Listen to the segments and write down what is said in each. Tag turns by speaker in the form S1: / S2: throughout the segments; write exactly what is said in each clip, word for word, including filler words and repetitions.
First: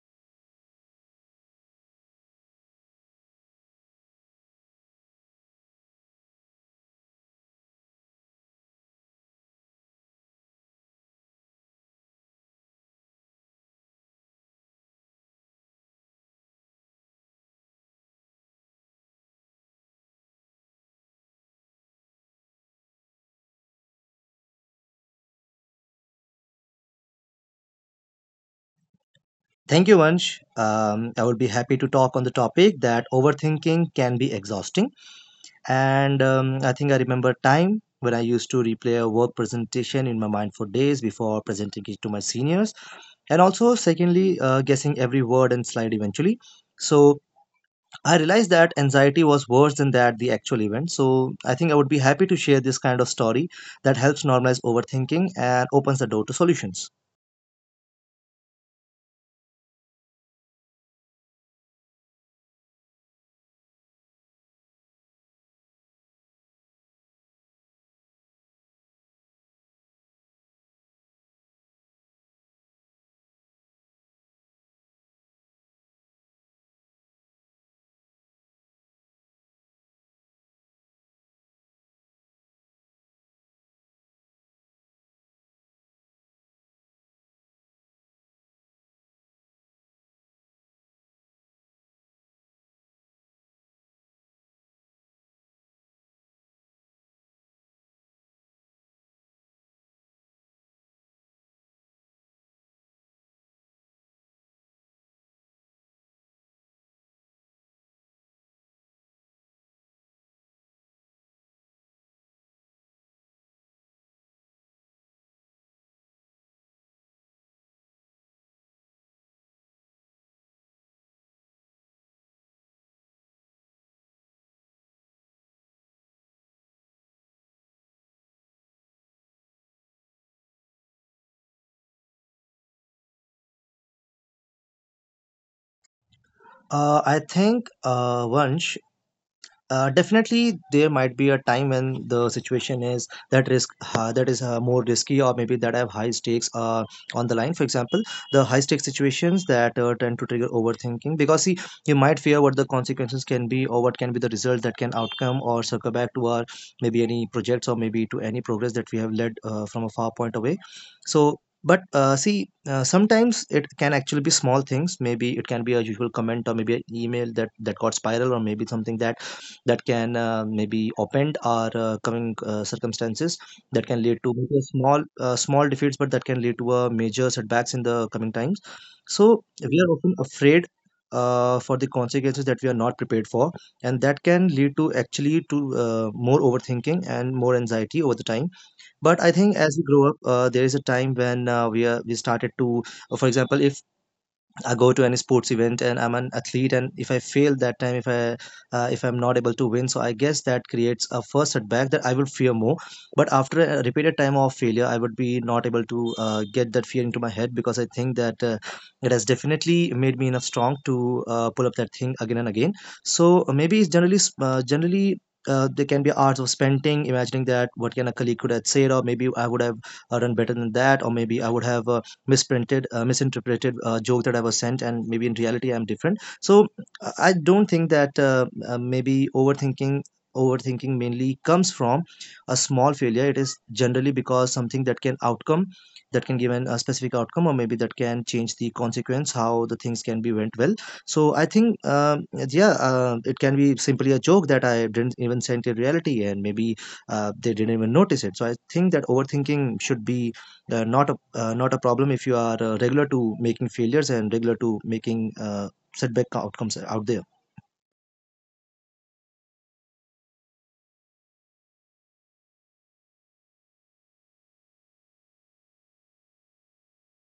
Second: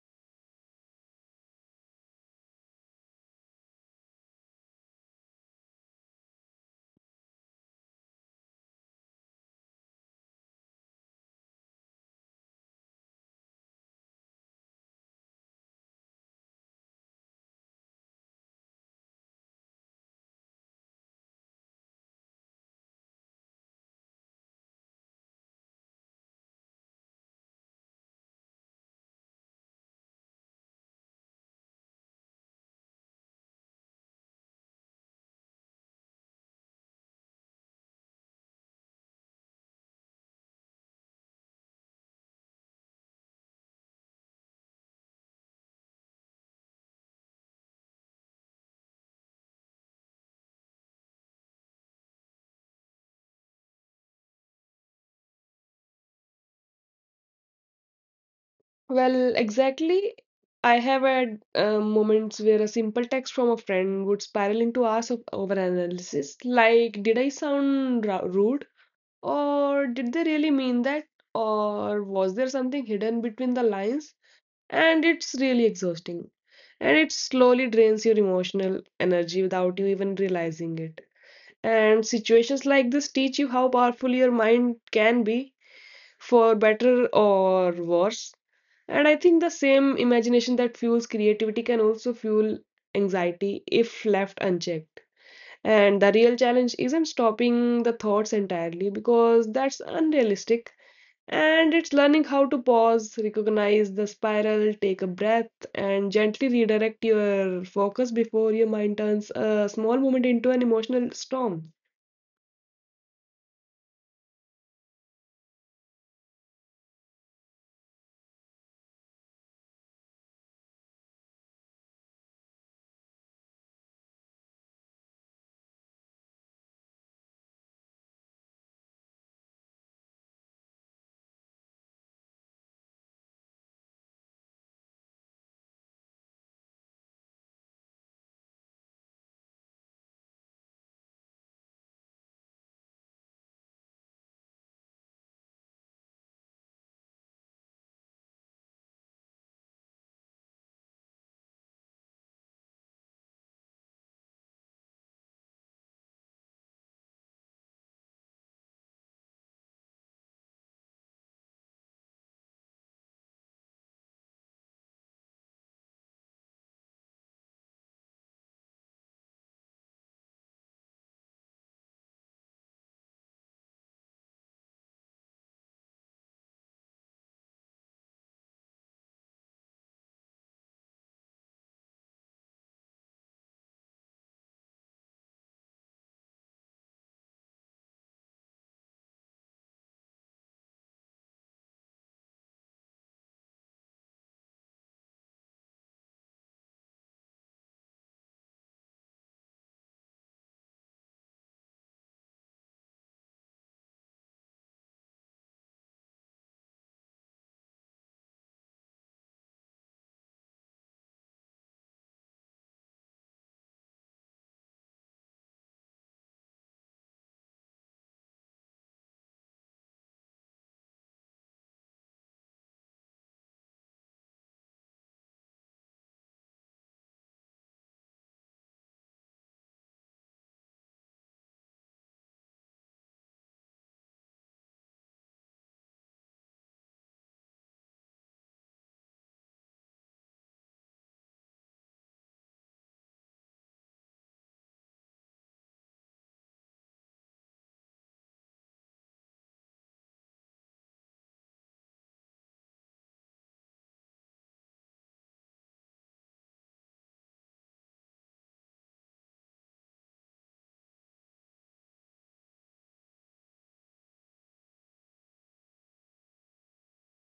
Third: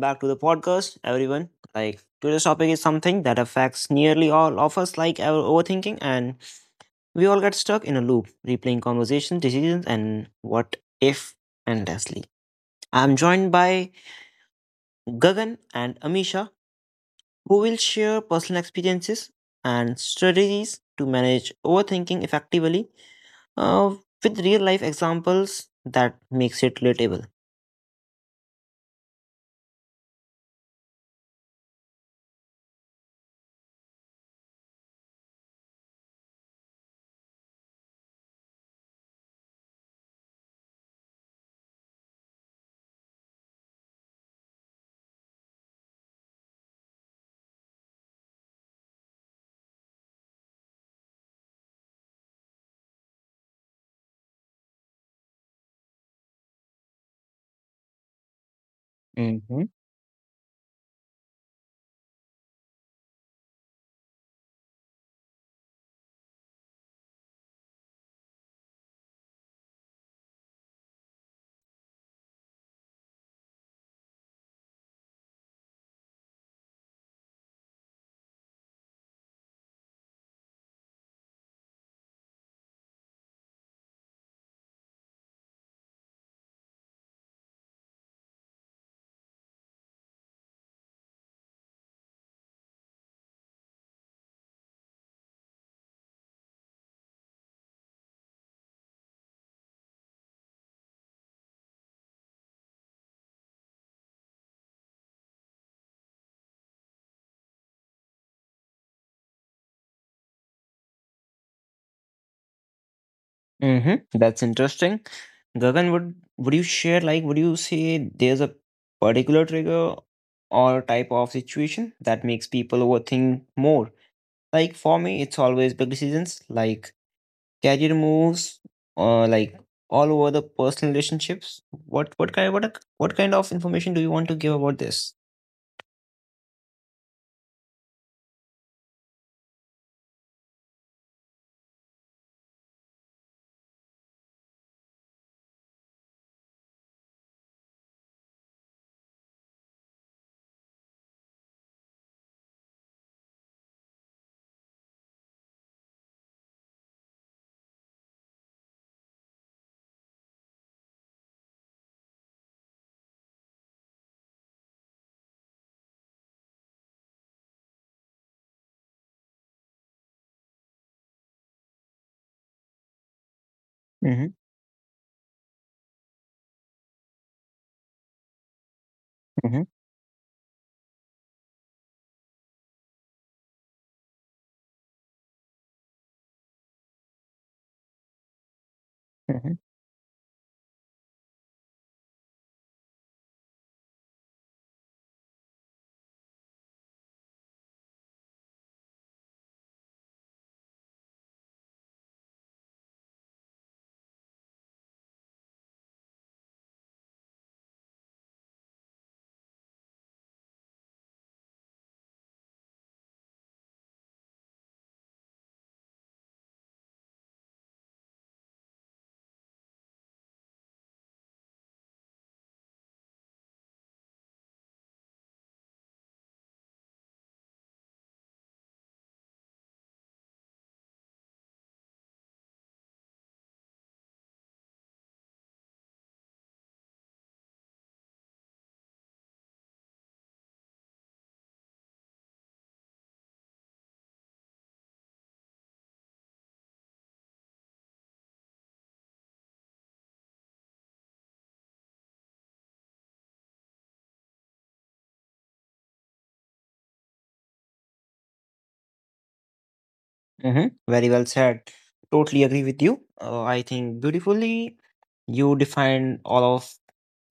S1: back to the podcast, everyone. Like today's topic is something that affects nearly all of us, like our overthinking, and we all get stuck in a loop, replaying conversations, decisions, and what if endlessly. I'm joined by Gagan and Amisha, who will share personal experiences and strategies to manage overthinking effectively, uh, with real life examples that makes it relatable.
S2: Thank you, Vansh. Um, I would be happy to talk on the topic that overthinking can be exhausting. And um, I think I remember a time when I used to replay a work presentation in my mind for days before presenting it to my seniors. And also, secondly, uh, guessing every word and slide eventually. So I realized that anxiety was worse than that the actual event. So I think I would be happy to share this kind of story that helps normalize overthinking and opens the door to solutions.
S3: Well,
S1: Mm-hmm.
S3: exactly. I have had uh, moments where a simple text from a friend would spiral into hours of overanalysis. Like, did I sound ra- rude? Or did they really mean that? Or was there something hidden between the lines? And it's really exhausting. And it slowly drains your emotional energy without you even realizing it. And situations like this teach you how powerful your mind can be, for better or worse. And I think the same imagination that fuels creativity can also fuel anxiety if left unchecked. And the real challenge isn't stopping the thoughts entirely because that's unrealistic. And it's learning how to pause, recognize the spiral, take a breath, and gently redirect your focus before your mind turns a small moment into an emotional storm.
S1: Mm-hmm. That's interesting. Gagan, would would you share, like would you say there's a particular trigger or type of situation that makes people overthink more? Like for me, it's always big decisions like career moves or like all over the personal relationships. What what kind what a- what kind of information do you want to give about this?
S2: Uh, I think, uh, Vansh, Uh, definitely, there might be a time when the situation is that risk uh, that is uh, more risky, or maybe that have high stakes uh, on the line. For example, the high stakes situations that uh, tend to trigger overthinking because, see, you might fear what the consequences can be, or what can be the results that can outcome, or circle back to our maybe any projects, or maybe to any progress that we have led uh, from a far point away. So. But uh, see, uh, sometimes it can actually be small things. Maybe it can be a usual comment, or maybe an email that that got spiral, or maybe something that that can uh, maybe upend our uh, coming uh, circumstances that can lead to
S1: Mm-hmm,
S2: maybe a small uh, small defeats but that can lead to a major setbacks in the coming times. So
S1: mm-hmm,
S2: we are often afraid uh, for the consequences that we are not prepared for, and that can lead to actually to uh, more overthinking and more anxiety over the time. But I think
S1: mm-hmm,
S2: as we grow up, uh, there is a time when uh, we are we started to, uh, for example, if I go to any sports event and I'm an athlete and if I fail that time, if I uh, if I'm not able to win, so I guess that creates a first setback that I will fear more. But after a repeated time of failure, I would be not able to uh, get that fear into my head because I think that uh, it has definitely made me enough strong to uh, pull up that thing again and again. So uh, maybe it's generally uh, generally uh, there can be arts of spending imagining that what can a colleague could have said, or maybe I would have uh, done better than that, or maybe I would have uh, misprinted uh, misinterpreted uh, joke that I was sent, and maybe in reality I'm different. So uh, I don't think that uh, uh, maybe overthinking overthinking mainly comes from a small failure. It is generally because something that can outcome, that can give an, a specific outcome, or maybe that can change the consequence how the things can be went well. So I think um, yeah, uh, it can be simply a joke that I didn't even send in reality, and maybe uh, they didn't even notice it. So I think that overthinking should be uh, not a uh, not a problem if you are uh, regular to making failures and regular to making uh, setback outcomes out there.
S1: mm-hmm. Very well said. Totally agree with you. Uh, I think beautifully you defined all of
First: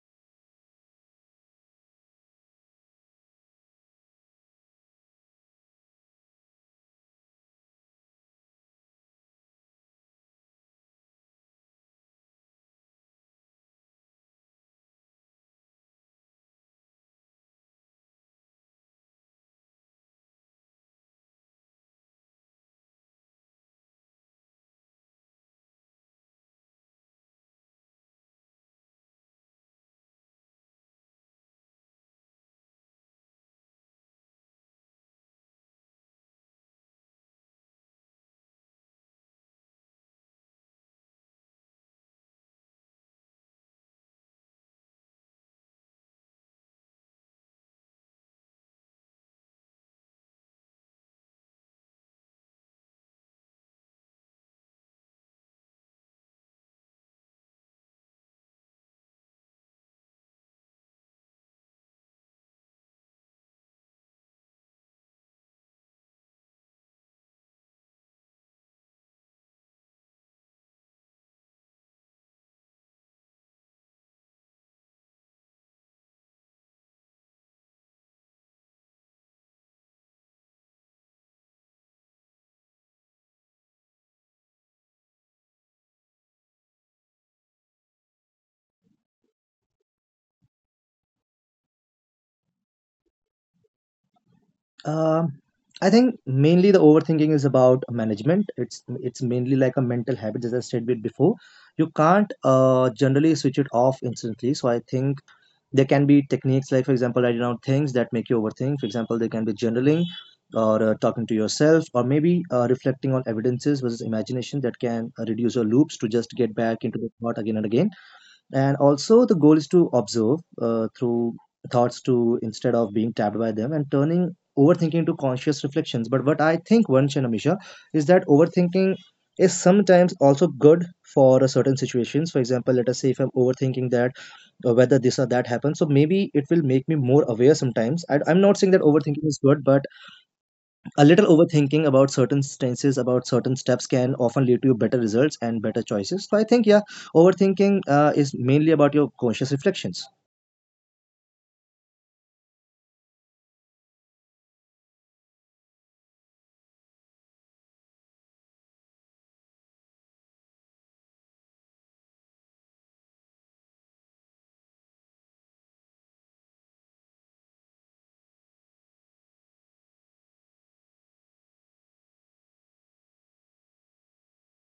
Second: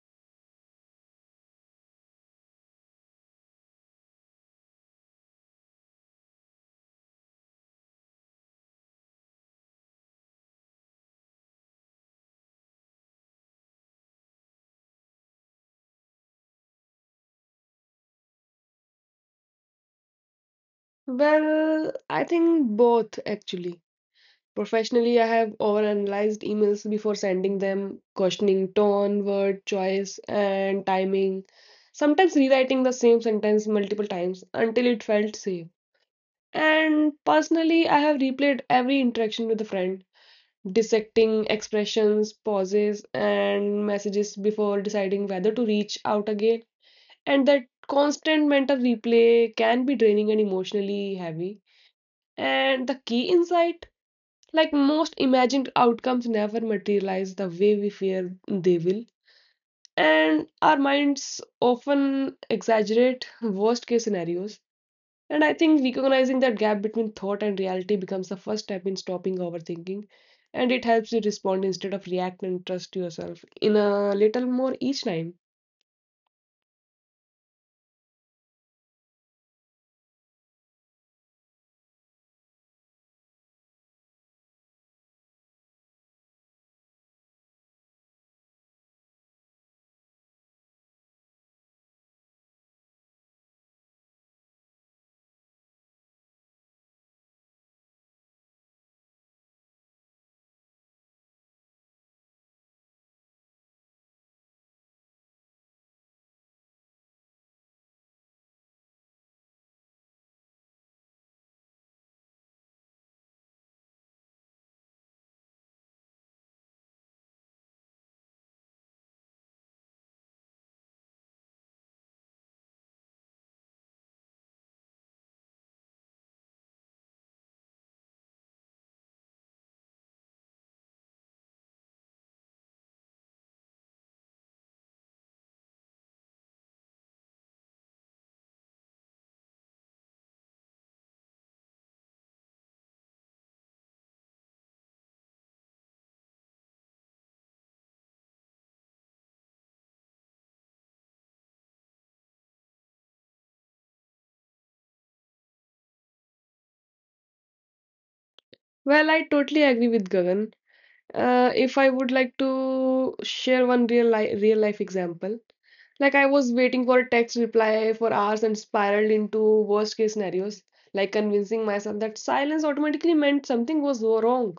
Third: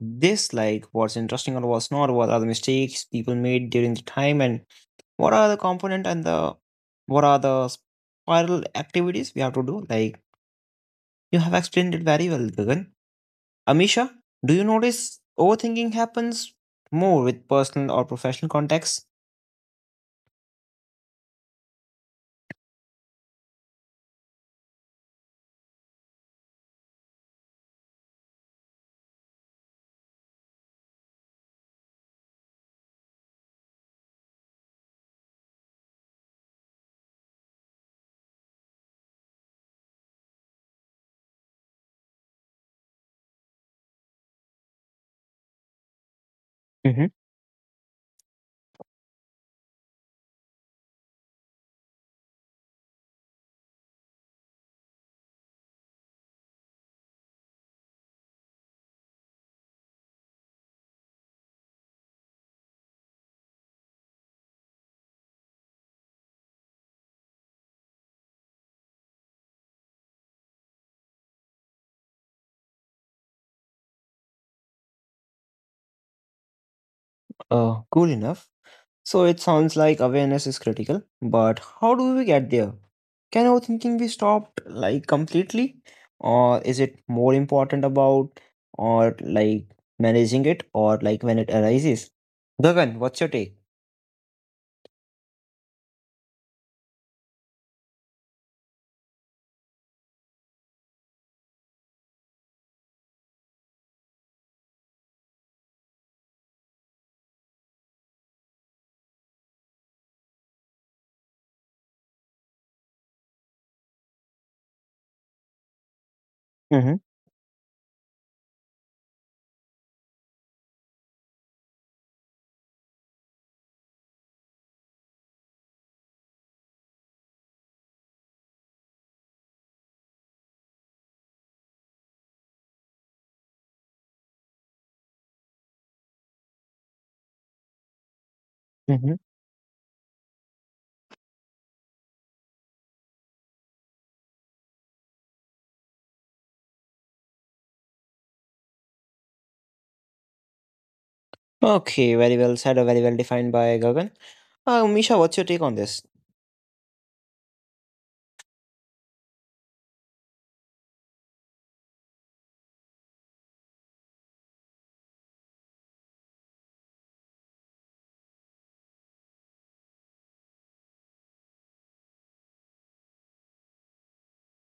S1: this, like what's interesting or what's not, what are the mistakes people made during the time, and what are the component and the what are the spiral activities we have to do. Like you have explained it very well, Gagan. Amisha, do you notice overthinking happens more with personal or professional context?
S3: Well, I think both actually. Professionally, I have overanalyzed emails before sending them, questioning tone, word choice, and timing. Sometimes rewriting the same sentence multiple times until it felt safe. And personally, I have replayed every interaction with a friend, dissecting expressions, pauses, and messages before deciding whether to reach out again.
S1: Hmm.
S3: And that constant mental replay can be draining and emotionally heavy. And the key insight like most imagined outcomes never materialize the way we fear they will, and our minds often exaggerate worst case scenarios. And I think recognizing that gap between thought and reality becomes the first step in stopping overthinking, and it helps you respond instead of react and trust yourself in a little more each time.
S1: Uh cool enough. So it sounds like awareness is critical, but how do we get there? Can overthinking be stopped like completely? Or is it more important about, or like, managing it, or like, when it arises? Gagan, what's your take?
S2: um, I think mainly the overthinking is about management. it's it's mainly like a mental habit, as I said bit before. You can't uh, generally switch it off instantly, so I think there can be techniques like, for example, writing down things that make you overthink. For example, there can be journaling, or uh, talking to yourself, or maybe uh, reflecting on evidences versus imagination that can uh, reduce your loops to just get back
S1: Mm-hmm.
S2: into the thought again and again. And also the goal is to observe uh, through thoughts to instead of being tapped by them and turning overthinking to conscious reflections. But what I think, once, and Amisha, is that overthinking is sometimes also good for a certain situations. For example, let us say if I'm overthinking that uh, whether this or that happens, so maybe it will make me more aware sometimes. I, I'm not saying that
S1: Mm-hmm.
S2: overthinking is good, but a little overthinking about certain stances, about certain steps can often lead to better results and better choices. So I think, yeah, overthinking uh, is mainly about your conscious reflections.
S1: Okay, very well said, or very well defined by Gagan. Uh, Misha, what's your take on this?
S3: Well, I totally agree with Gagan. Uh, if I would like to share one real life real life example, like I was waiting for a text reply for hours and spiraled into worst case scenarios, like convincing myself that silence automatically meant something was wrong,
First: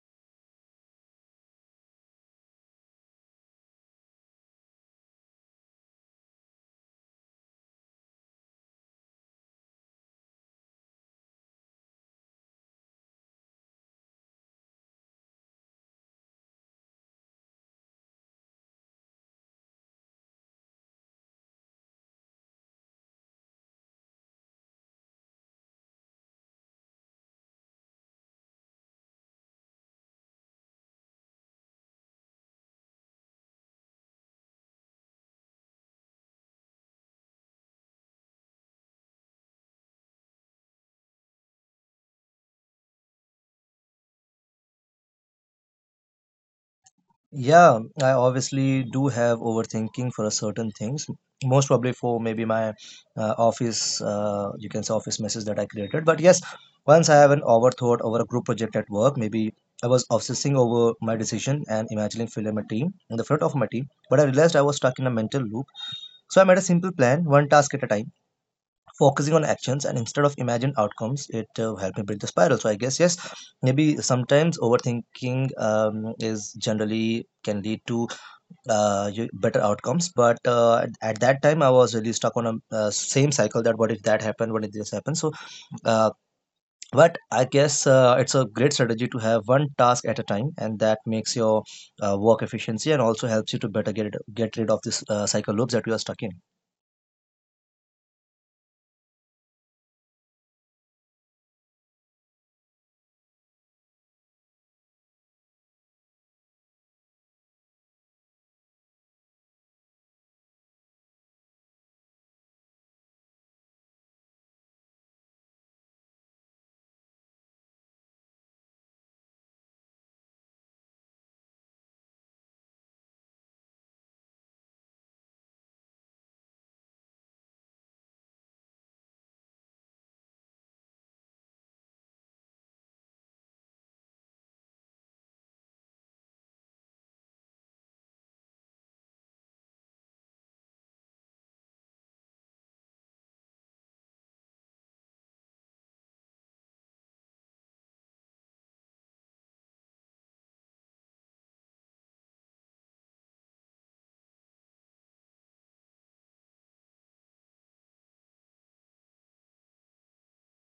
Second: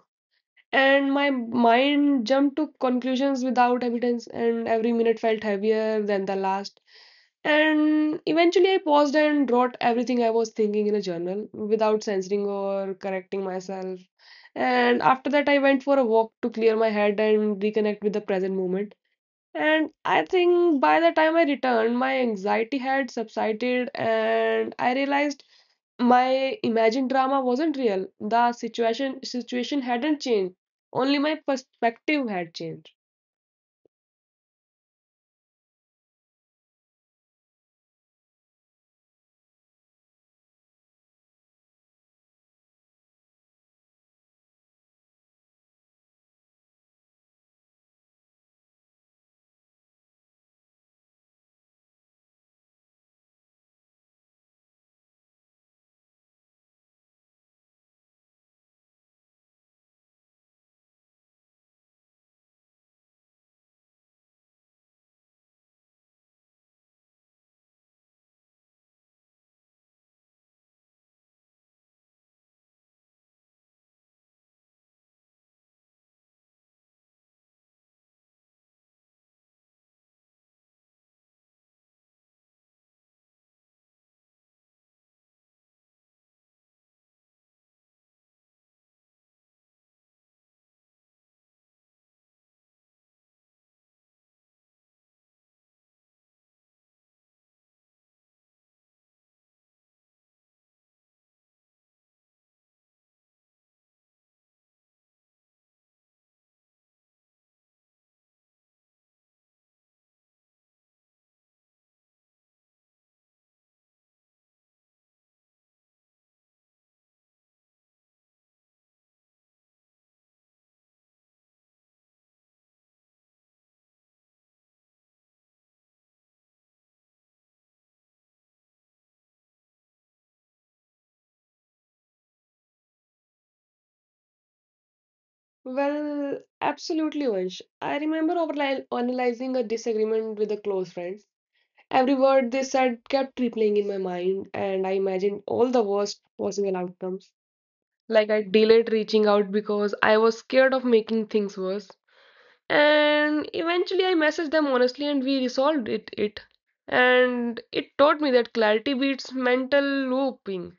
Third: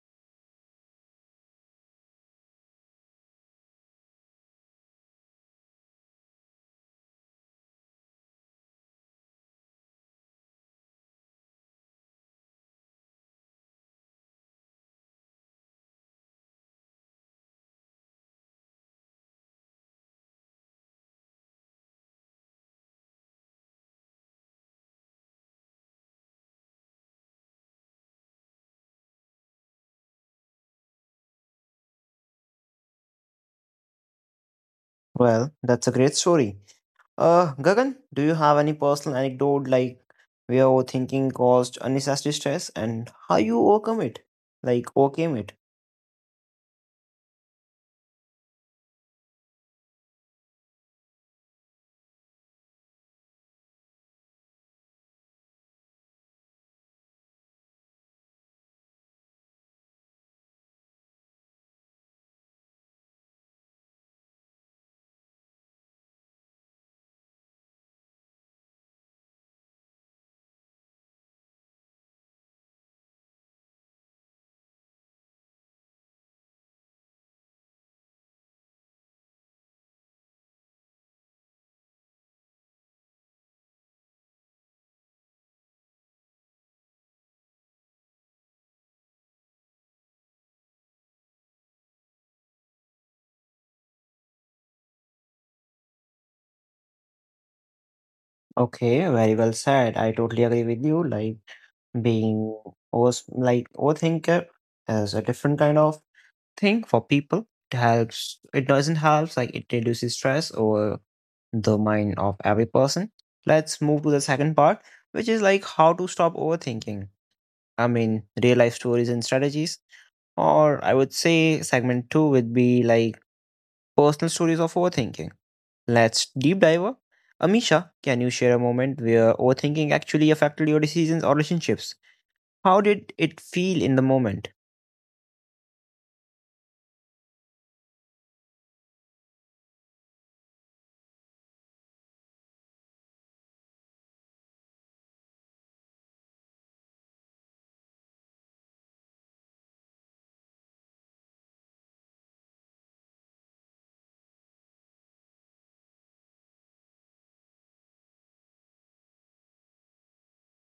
S3: and my mind jumped to conclusions without evidence, and every minute felt heavier than the last. And eventually I paused and wrote everything I was thinking in a journal without censoring or correcting myself. And after that I went for a walk to clear my head and reconnect with the present moment. And I think by the time I returned, my anxiety had subsided and I realized my imagined drama wasn't real. The situation situation hadn't changed. Only my perspective had changed.
S1: Well, that's a great story. Uh, Gagan, do you have any personal anecdote, like where overthinking caused unnecessary stress and how you overcome it? Like, overcame it?
S2: Yeah, I obviously do have overthinking for a certain things. Most probably for maybe my uh, office, uh, you can say office message that I created. But yes, once I have an overthought over a group project at work, maybe I was obsessing over my decision and imagining filling my team in the front of my team. But I realized I was stuck in a mental loop. So I made a simple plan, one task at a time, focusing on actions and instead of imagined outcomes. It uh, helped me break the spiral. So I guess yes, maybe sometimes overthinking um, is generally can lead to uh, you- better outcomes, but uh, at that time I was really stuck on a uh, same cycle that what if that happened, what if this happened. So uh, but I guess uh, it's a great strategy to have one task at a time, and that makes your uh, work efficiency and also helps you to better get, it, get rid of this uh, cycle loops that you are stuck in.
S1: Okay, very well said. I totally agree with you. Like, being over, like overthinker is a different kind of thing for people. It helps. It doesn't help. Like, it reduces stress over the mind of every person. Let's move to the second part, which is like how to stop overthinking. I mean, real life stories and strategies. Or I would say segment two would be like personal stories of overthinking. Let's deep dive. Amisha, can you share a moment where overthinking actually affected your decisions or relationships? How did it feel in the moment?
S3: Well, absolutely, Vansh. I remember overli- analyzing a disagreement with a close friend. Every word they said kept replaying in my mind, and I imagined all the worst possible outcomes. Like I delayed reaching out because I was scared of making things worse. And eventually I messaged them honestly and we resolved it it And it taught me that clarity beats mental looping.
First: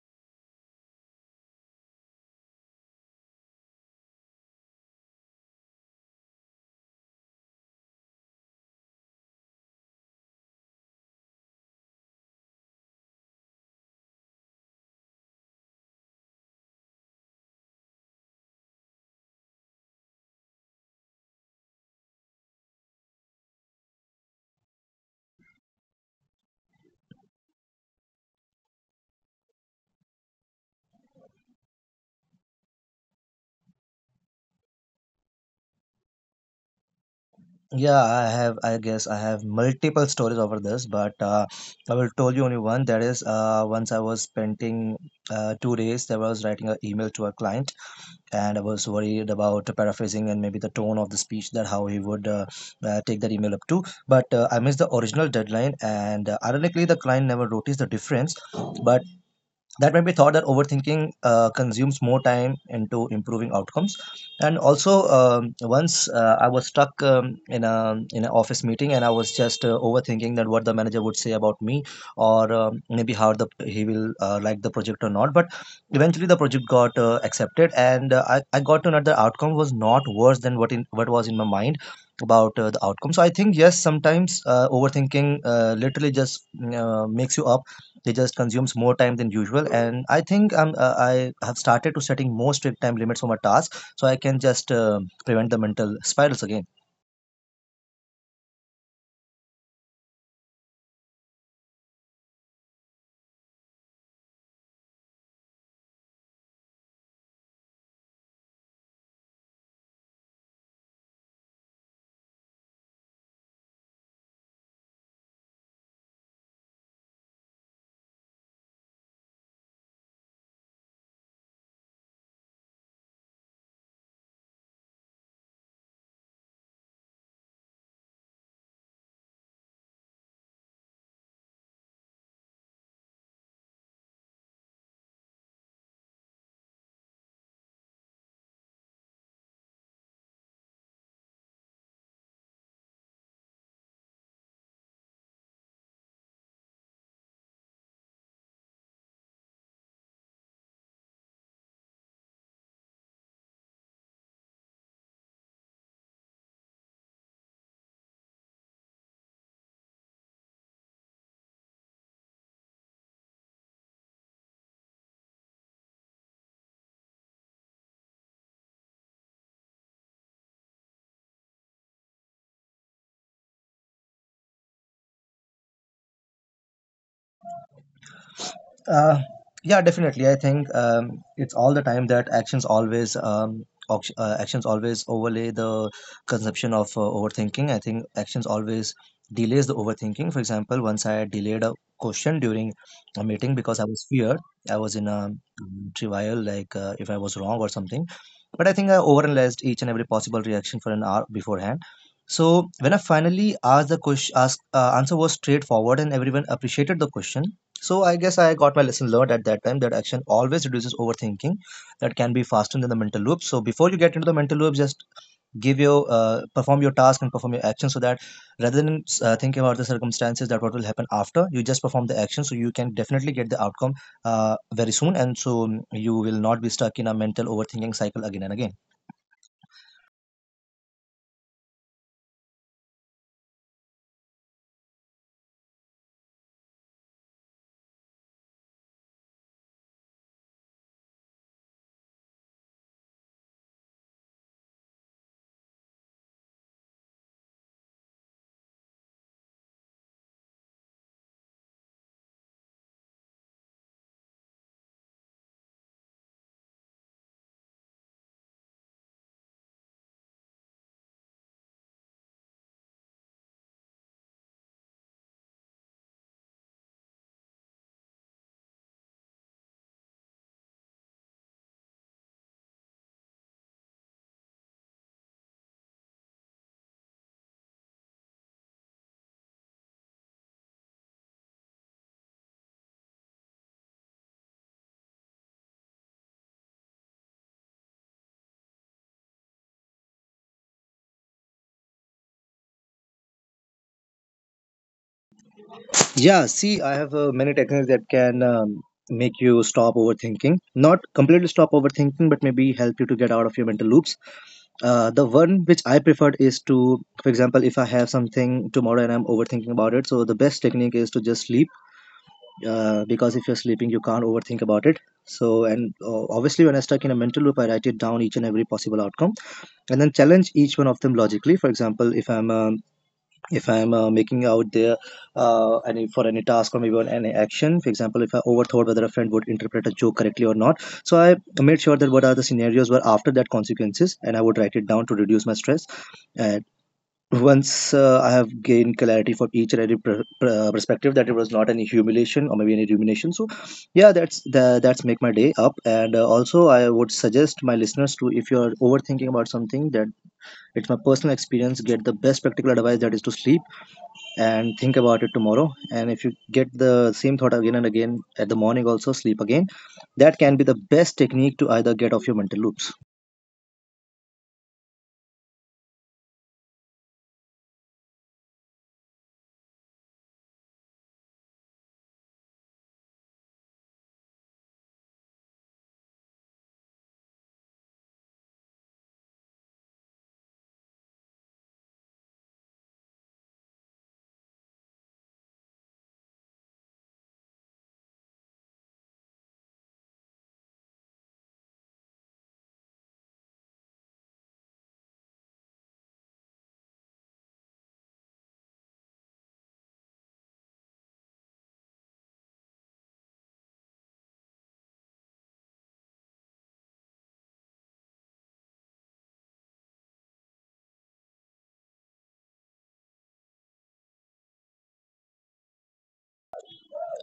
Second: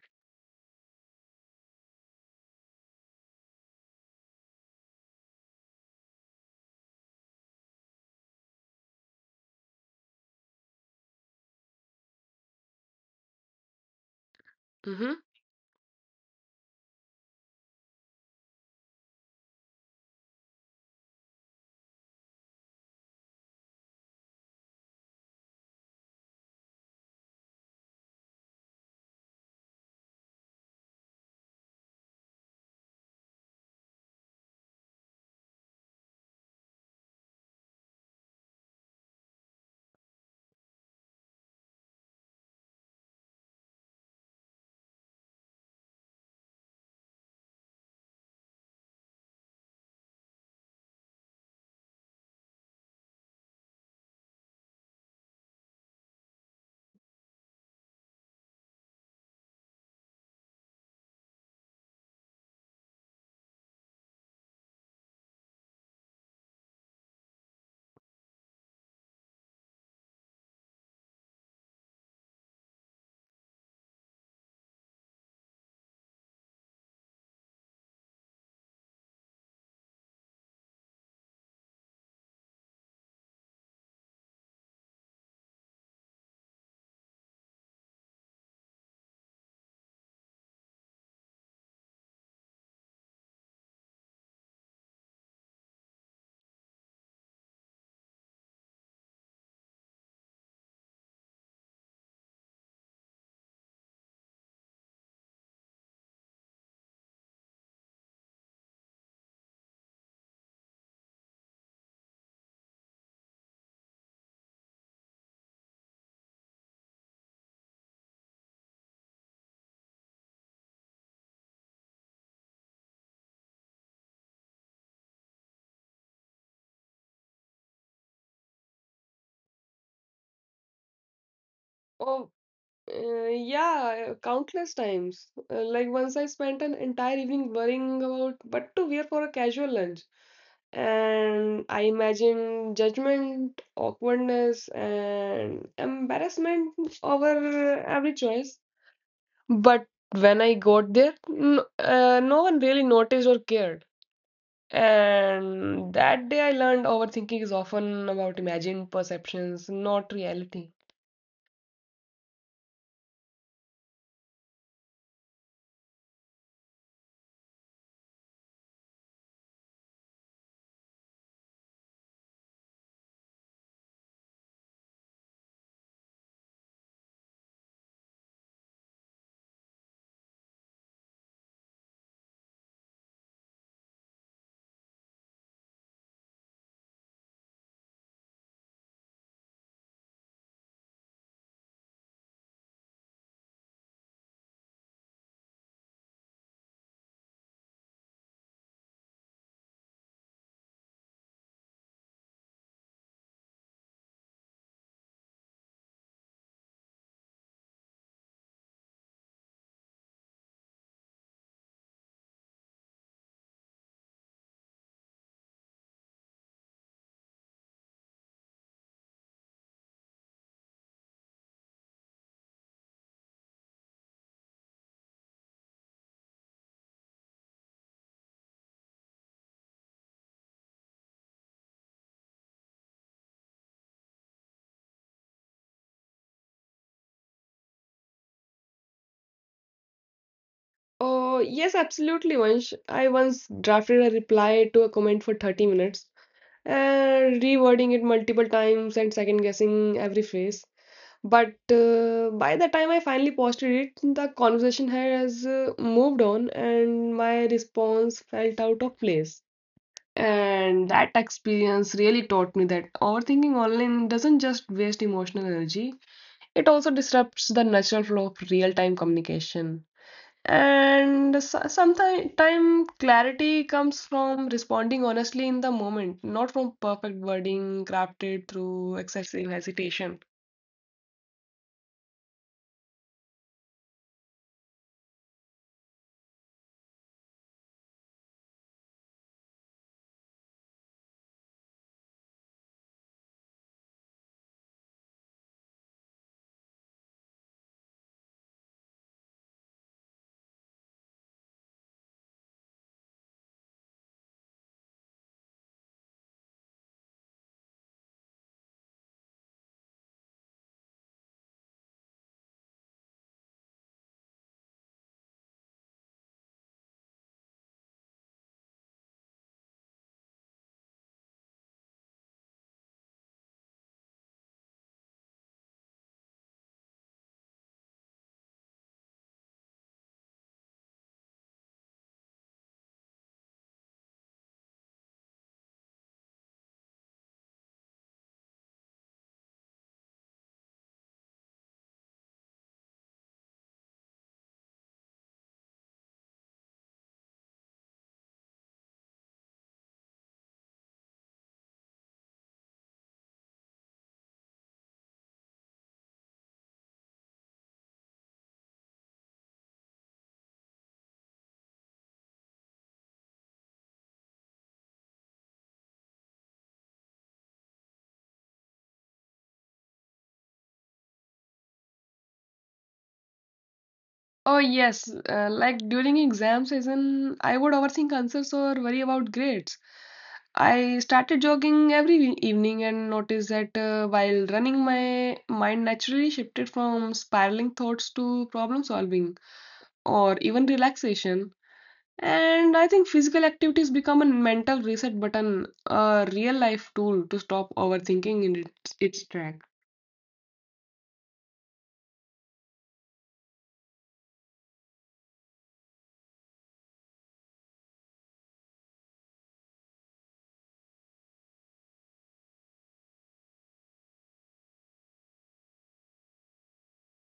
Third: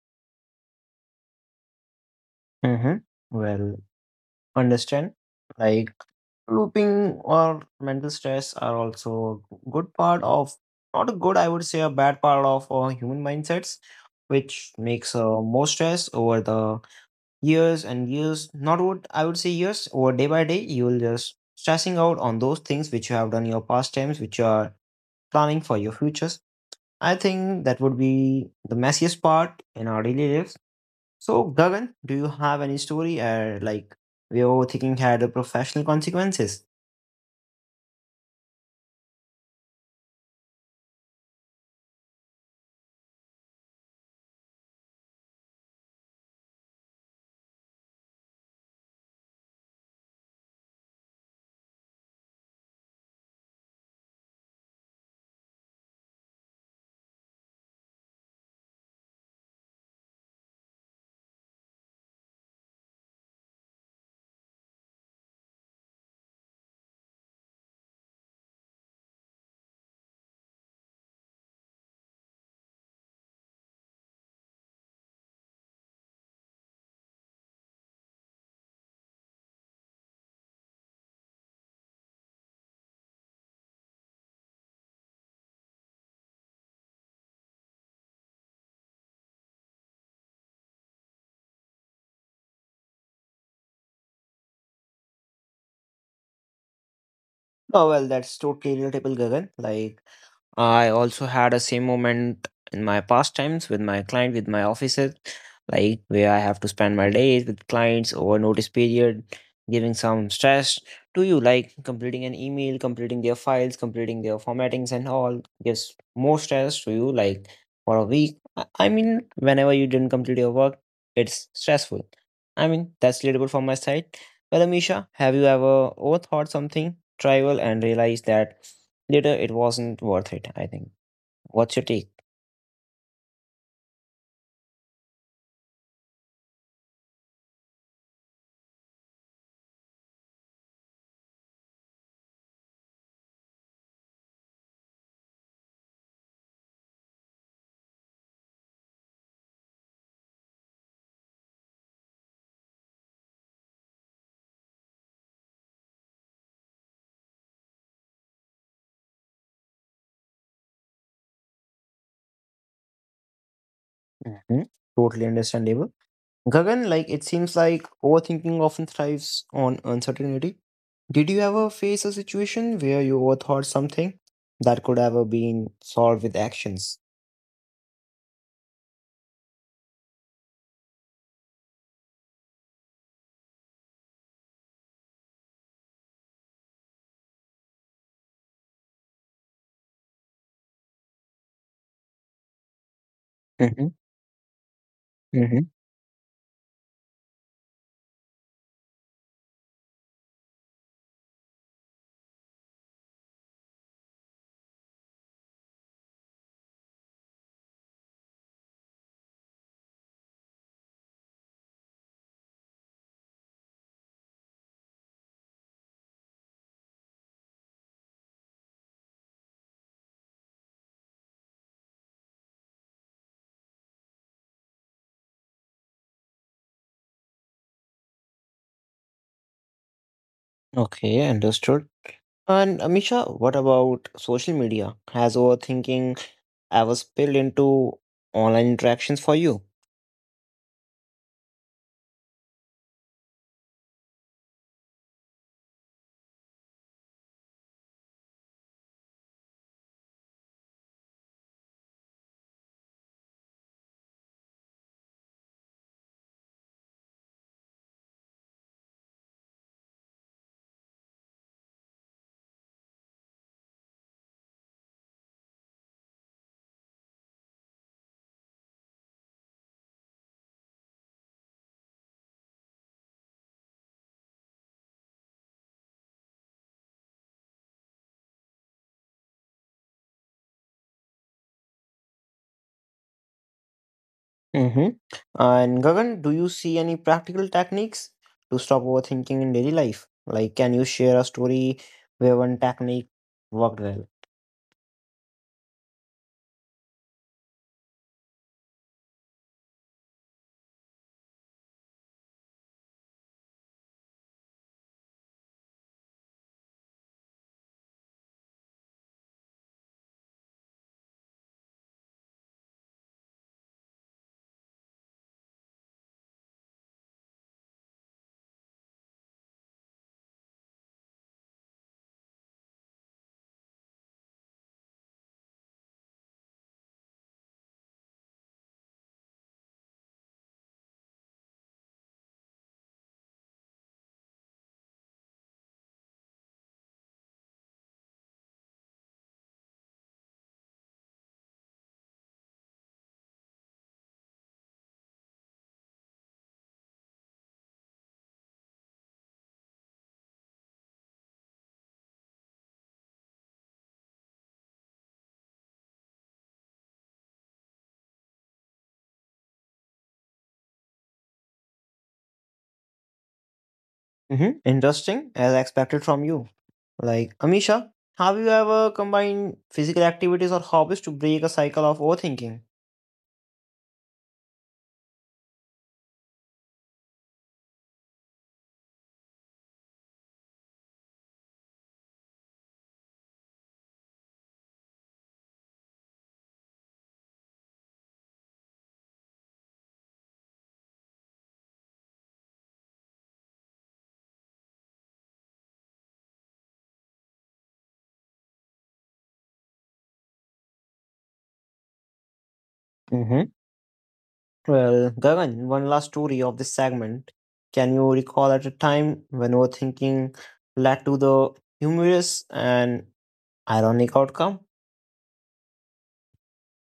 S1: Mm-hmm. Well, understand. Like looping or mental stress are also good part of, not a good, I would say a bad part of uh, human mindsets, which makes
S3: Hmm.
S1: uh, more stress over the years and years, not what I would say years or day by day, you will just stressing out on those things which you have done in your past times, which you are planning for your futures. I think that would be the messiest part in our daily lives. So Gagan, do you have any story uh, like where overthinking had a professional consequences?
S2: Yeah, I have. I guess I have multiple stories over this, but uh, I will tell you only one. That is, uh, once I was spending uh, two days, I was writing an email to a client, and I was worried about paraphrasing and maybe the tone of the speech that how he would uh, uh, take that email up to. But uh, I missed the original deadline, and uh, ironically, the client never noticed the difference. But that might be thought that overthinking uh, consumes more time into improving outcomes. And also um, once uh, I was stuck um, in a in an office meeting, and I was just uh, overthinking that what the manager would say about me, or um, maybe how the he will uh, like the project or not. But eventually the project got uh, accepted, and uh, I, I got to know the outcome was not worse than what in what was in my mind about uh, the outcome. So I think yes, sometimes uh, overthinking uh, literally just mm, uh, makes you up. They just consumes more time than usual. And I think um, uh, I have started to setting more strict time limits for my tasks, so I can just uh, prevent the mental spirals again.
S1: Oh well, that's totally relatable, Gagan. Like I also had a same moment in my past times with my client, with my offices, like where I have to spend my days with clients over notice period, giving some stress to you, like completing an email, completing their files, completing their formattings and all gives more stress to you, like for a week. I I mean, whenever you didn't complete your work, it's stressful. I mean, that's relatable from my side. Well, Amisha, have you ever overthought something trivial and realized that later it wasn't worth it? I think what's your take?
S3: Oh, uh, yeah, countless times. Uh, like once I spent an entire evening worrying about what to wear for a casual lunch, and I imagined judgment, awkwardness, and embarrassment over every choice. But when I got there, n- uh, no one really noticed or cared. And that day I learned overthinking is often about imagined perceptions, not reality.
S1: Hmm. Totally understandable. Gagan, like it seems like overthinking often thrives on uncertainty. Did you ever face a situation where you overthought something that could have been solved with actions?
S2: Uh, yeah, definitely. I think um, it's all the time that actions always um, oct- uh, actions always overlay the consumption of uh, overthinking. I think actions always delays the overthinking. For example, once I delayed a question during a meeting because I
S1: Hmm.
S2: was feared. I was in a um,
S1: Hmm.
S2: trivial, like uh, if I was wrong or something. But I think I overanalyzed each and every possible reaction for an hour beforehand. So when I finally asked the question, asked uh, answer was straightforward and everyone appreciated the question. So I guess I got my lesson learned at that time that action always reduces overthinking, that can be faster than the mental loop. So before you get into the mental loop, just give your uh, perform your task and perform your action, so that rather than uh, thinking about the circumstances that what will happen after, you just perform the action so you can definitely get the outcome uh, very soon, and so you will not be stuck in a mental overthinking cycle again and again.
S1: Okay, understood. And Amisha, what about social media? Has overthinking ever spilled into online interactions for you?
S3: Oh, yes, absolutely, Vansh. I once drafted a reply to a comment for thirty minutes, and rewording it multiple times and second guessing every phrase. But uh, by the time I finally posted it, the conversation has uh, moved on, and my response felt out of place. And that experience really taught me that overthinking online doesn't just waste emotional energy, it also disrupts the natural flow of real time communication. And sometimes clarity comes from responding honestly in the moment, not from perfect wording crafted through excessive hesitation.
S1: Mm-hmm. And Gagan, do you see any practical techniques to stop overthinking in daily life? Like, can you share a story where one technique worked well?
S2: Yeah, see, I have uh, many techniques that can um, make you stop overthinking. Not completely stop overthinking, but maybe help you to get out of your mental loops. Uh, the one which I preferred is to, for example, if I have something tomorrow and I'm overthinking about it, so the best technique is to just sleep, uh, because if you're sleeping, you can't overthink about it. So, and uh, obviously, when I stuck in a mental loop, I write it down each and every possible outcome, and then challenge each one of them logically. For example, if I'm um, if i'm uh, making out there, uh, any for any task or maybe on any action. For example, if I overthought whether a friend would interpret a joke correctly or not, so I made sure that what are the scenarios were after that consequences, and I would write it down to reduce my stress. And once uh, I have gained clarity for each and every per- per- uh, perspective that it was not any humiliation or maybe any rumination. So yeah, that's the, that's make my day up. And uh, also, I would suggest my listeners to, if you're overthinking about something, that it's my personal experience, get the best practical advice that is to sleep and think about it tomorrow. And if you get the same thought again and again at the morning, also sleep again. That can be the best technique to either get off your mental loops.
S1: Mm-hmm. Interesting, as I expected from you. Like, Amisha, have you ever combined physical activities or hobbies to break a cycle of overthinking?
S3: Oh yes, uh, like during exam season, I would overthink answers or worry about grades. I started jogging every e- evening and noticed that uh, while running, my mind naturally shifted from spiraling thoughts to problem solving or even relaxation. And I think physical activities become a mental reset button, a real life tool to stop overthinking in its, its track.
S1: Mm-hmm. Well, Gagan, one last story of this segment. Can you recall at a time when overthinking led to the humorous and ironic outcome?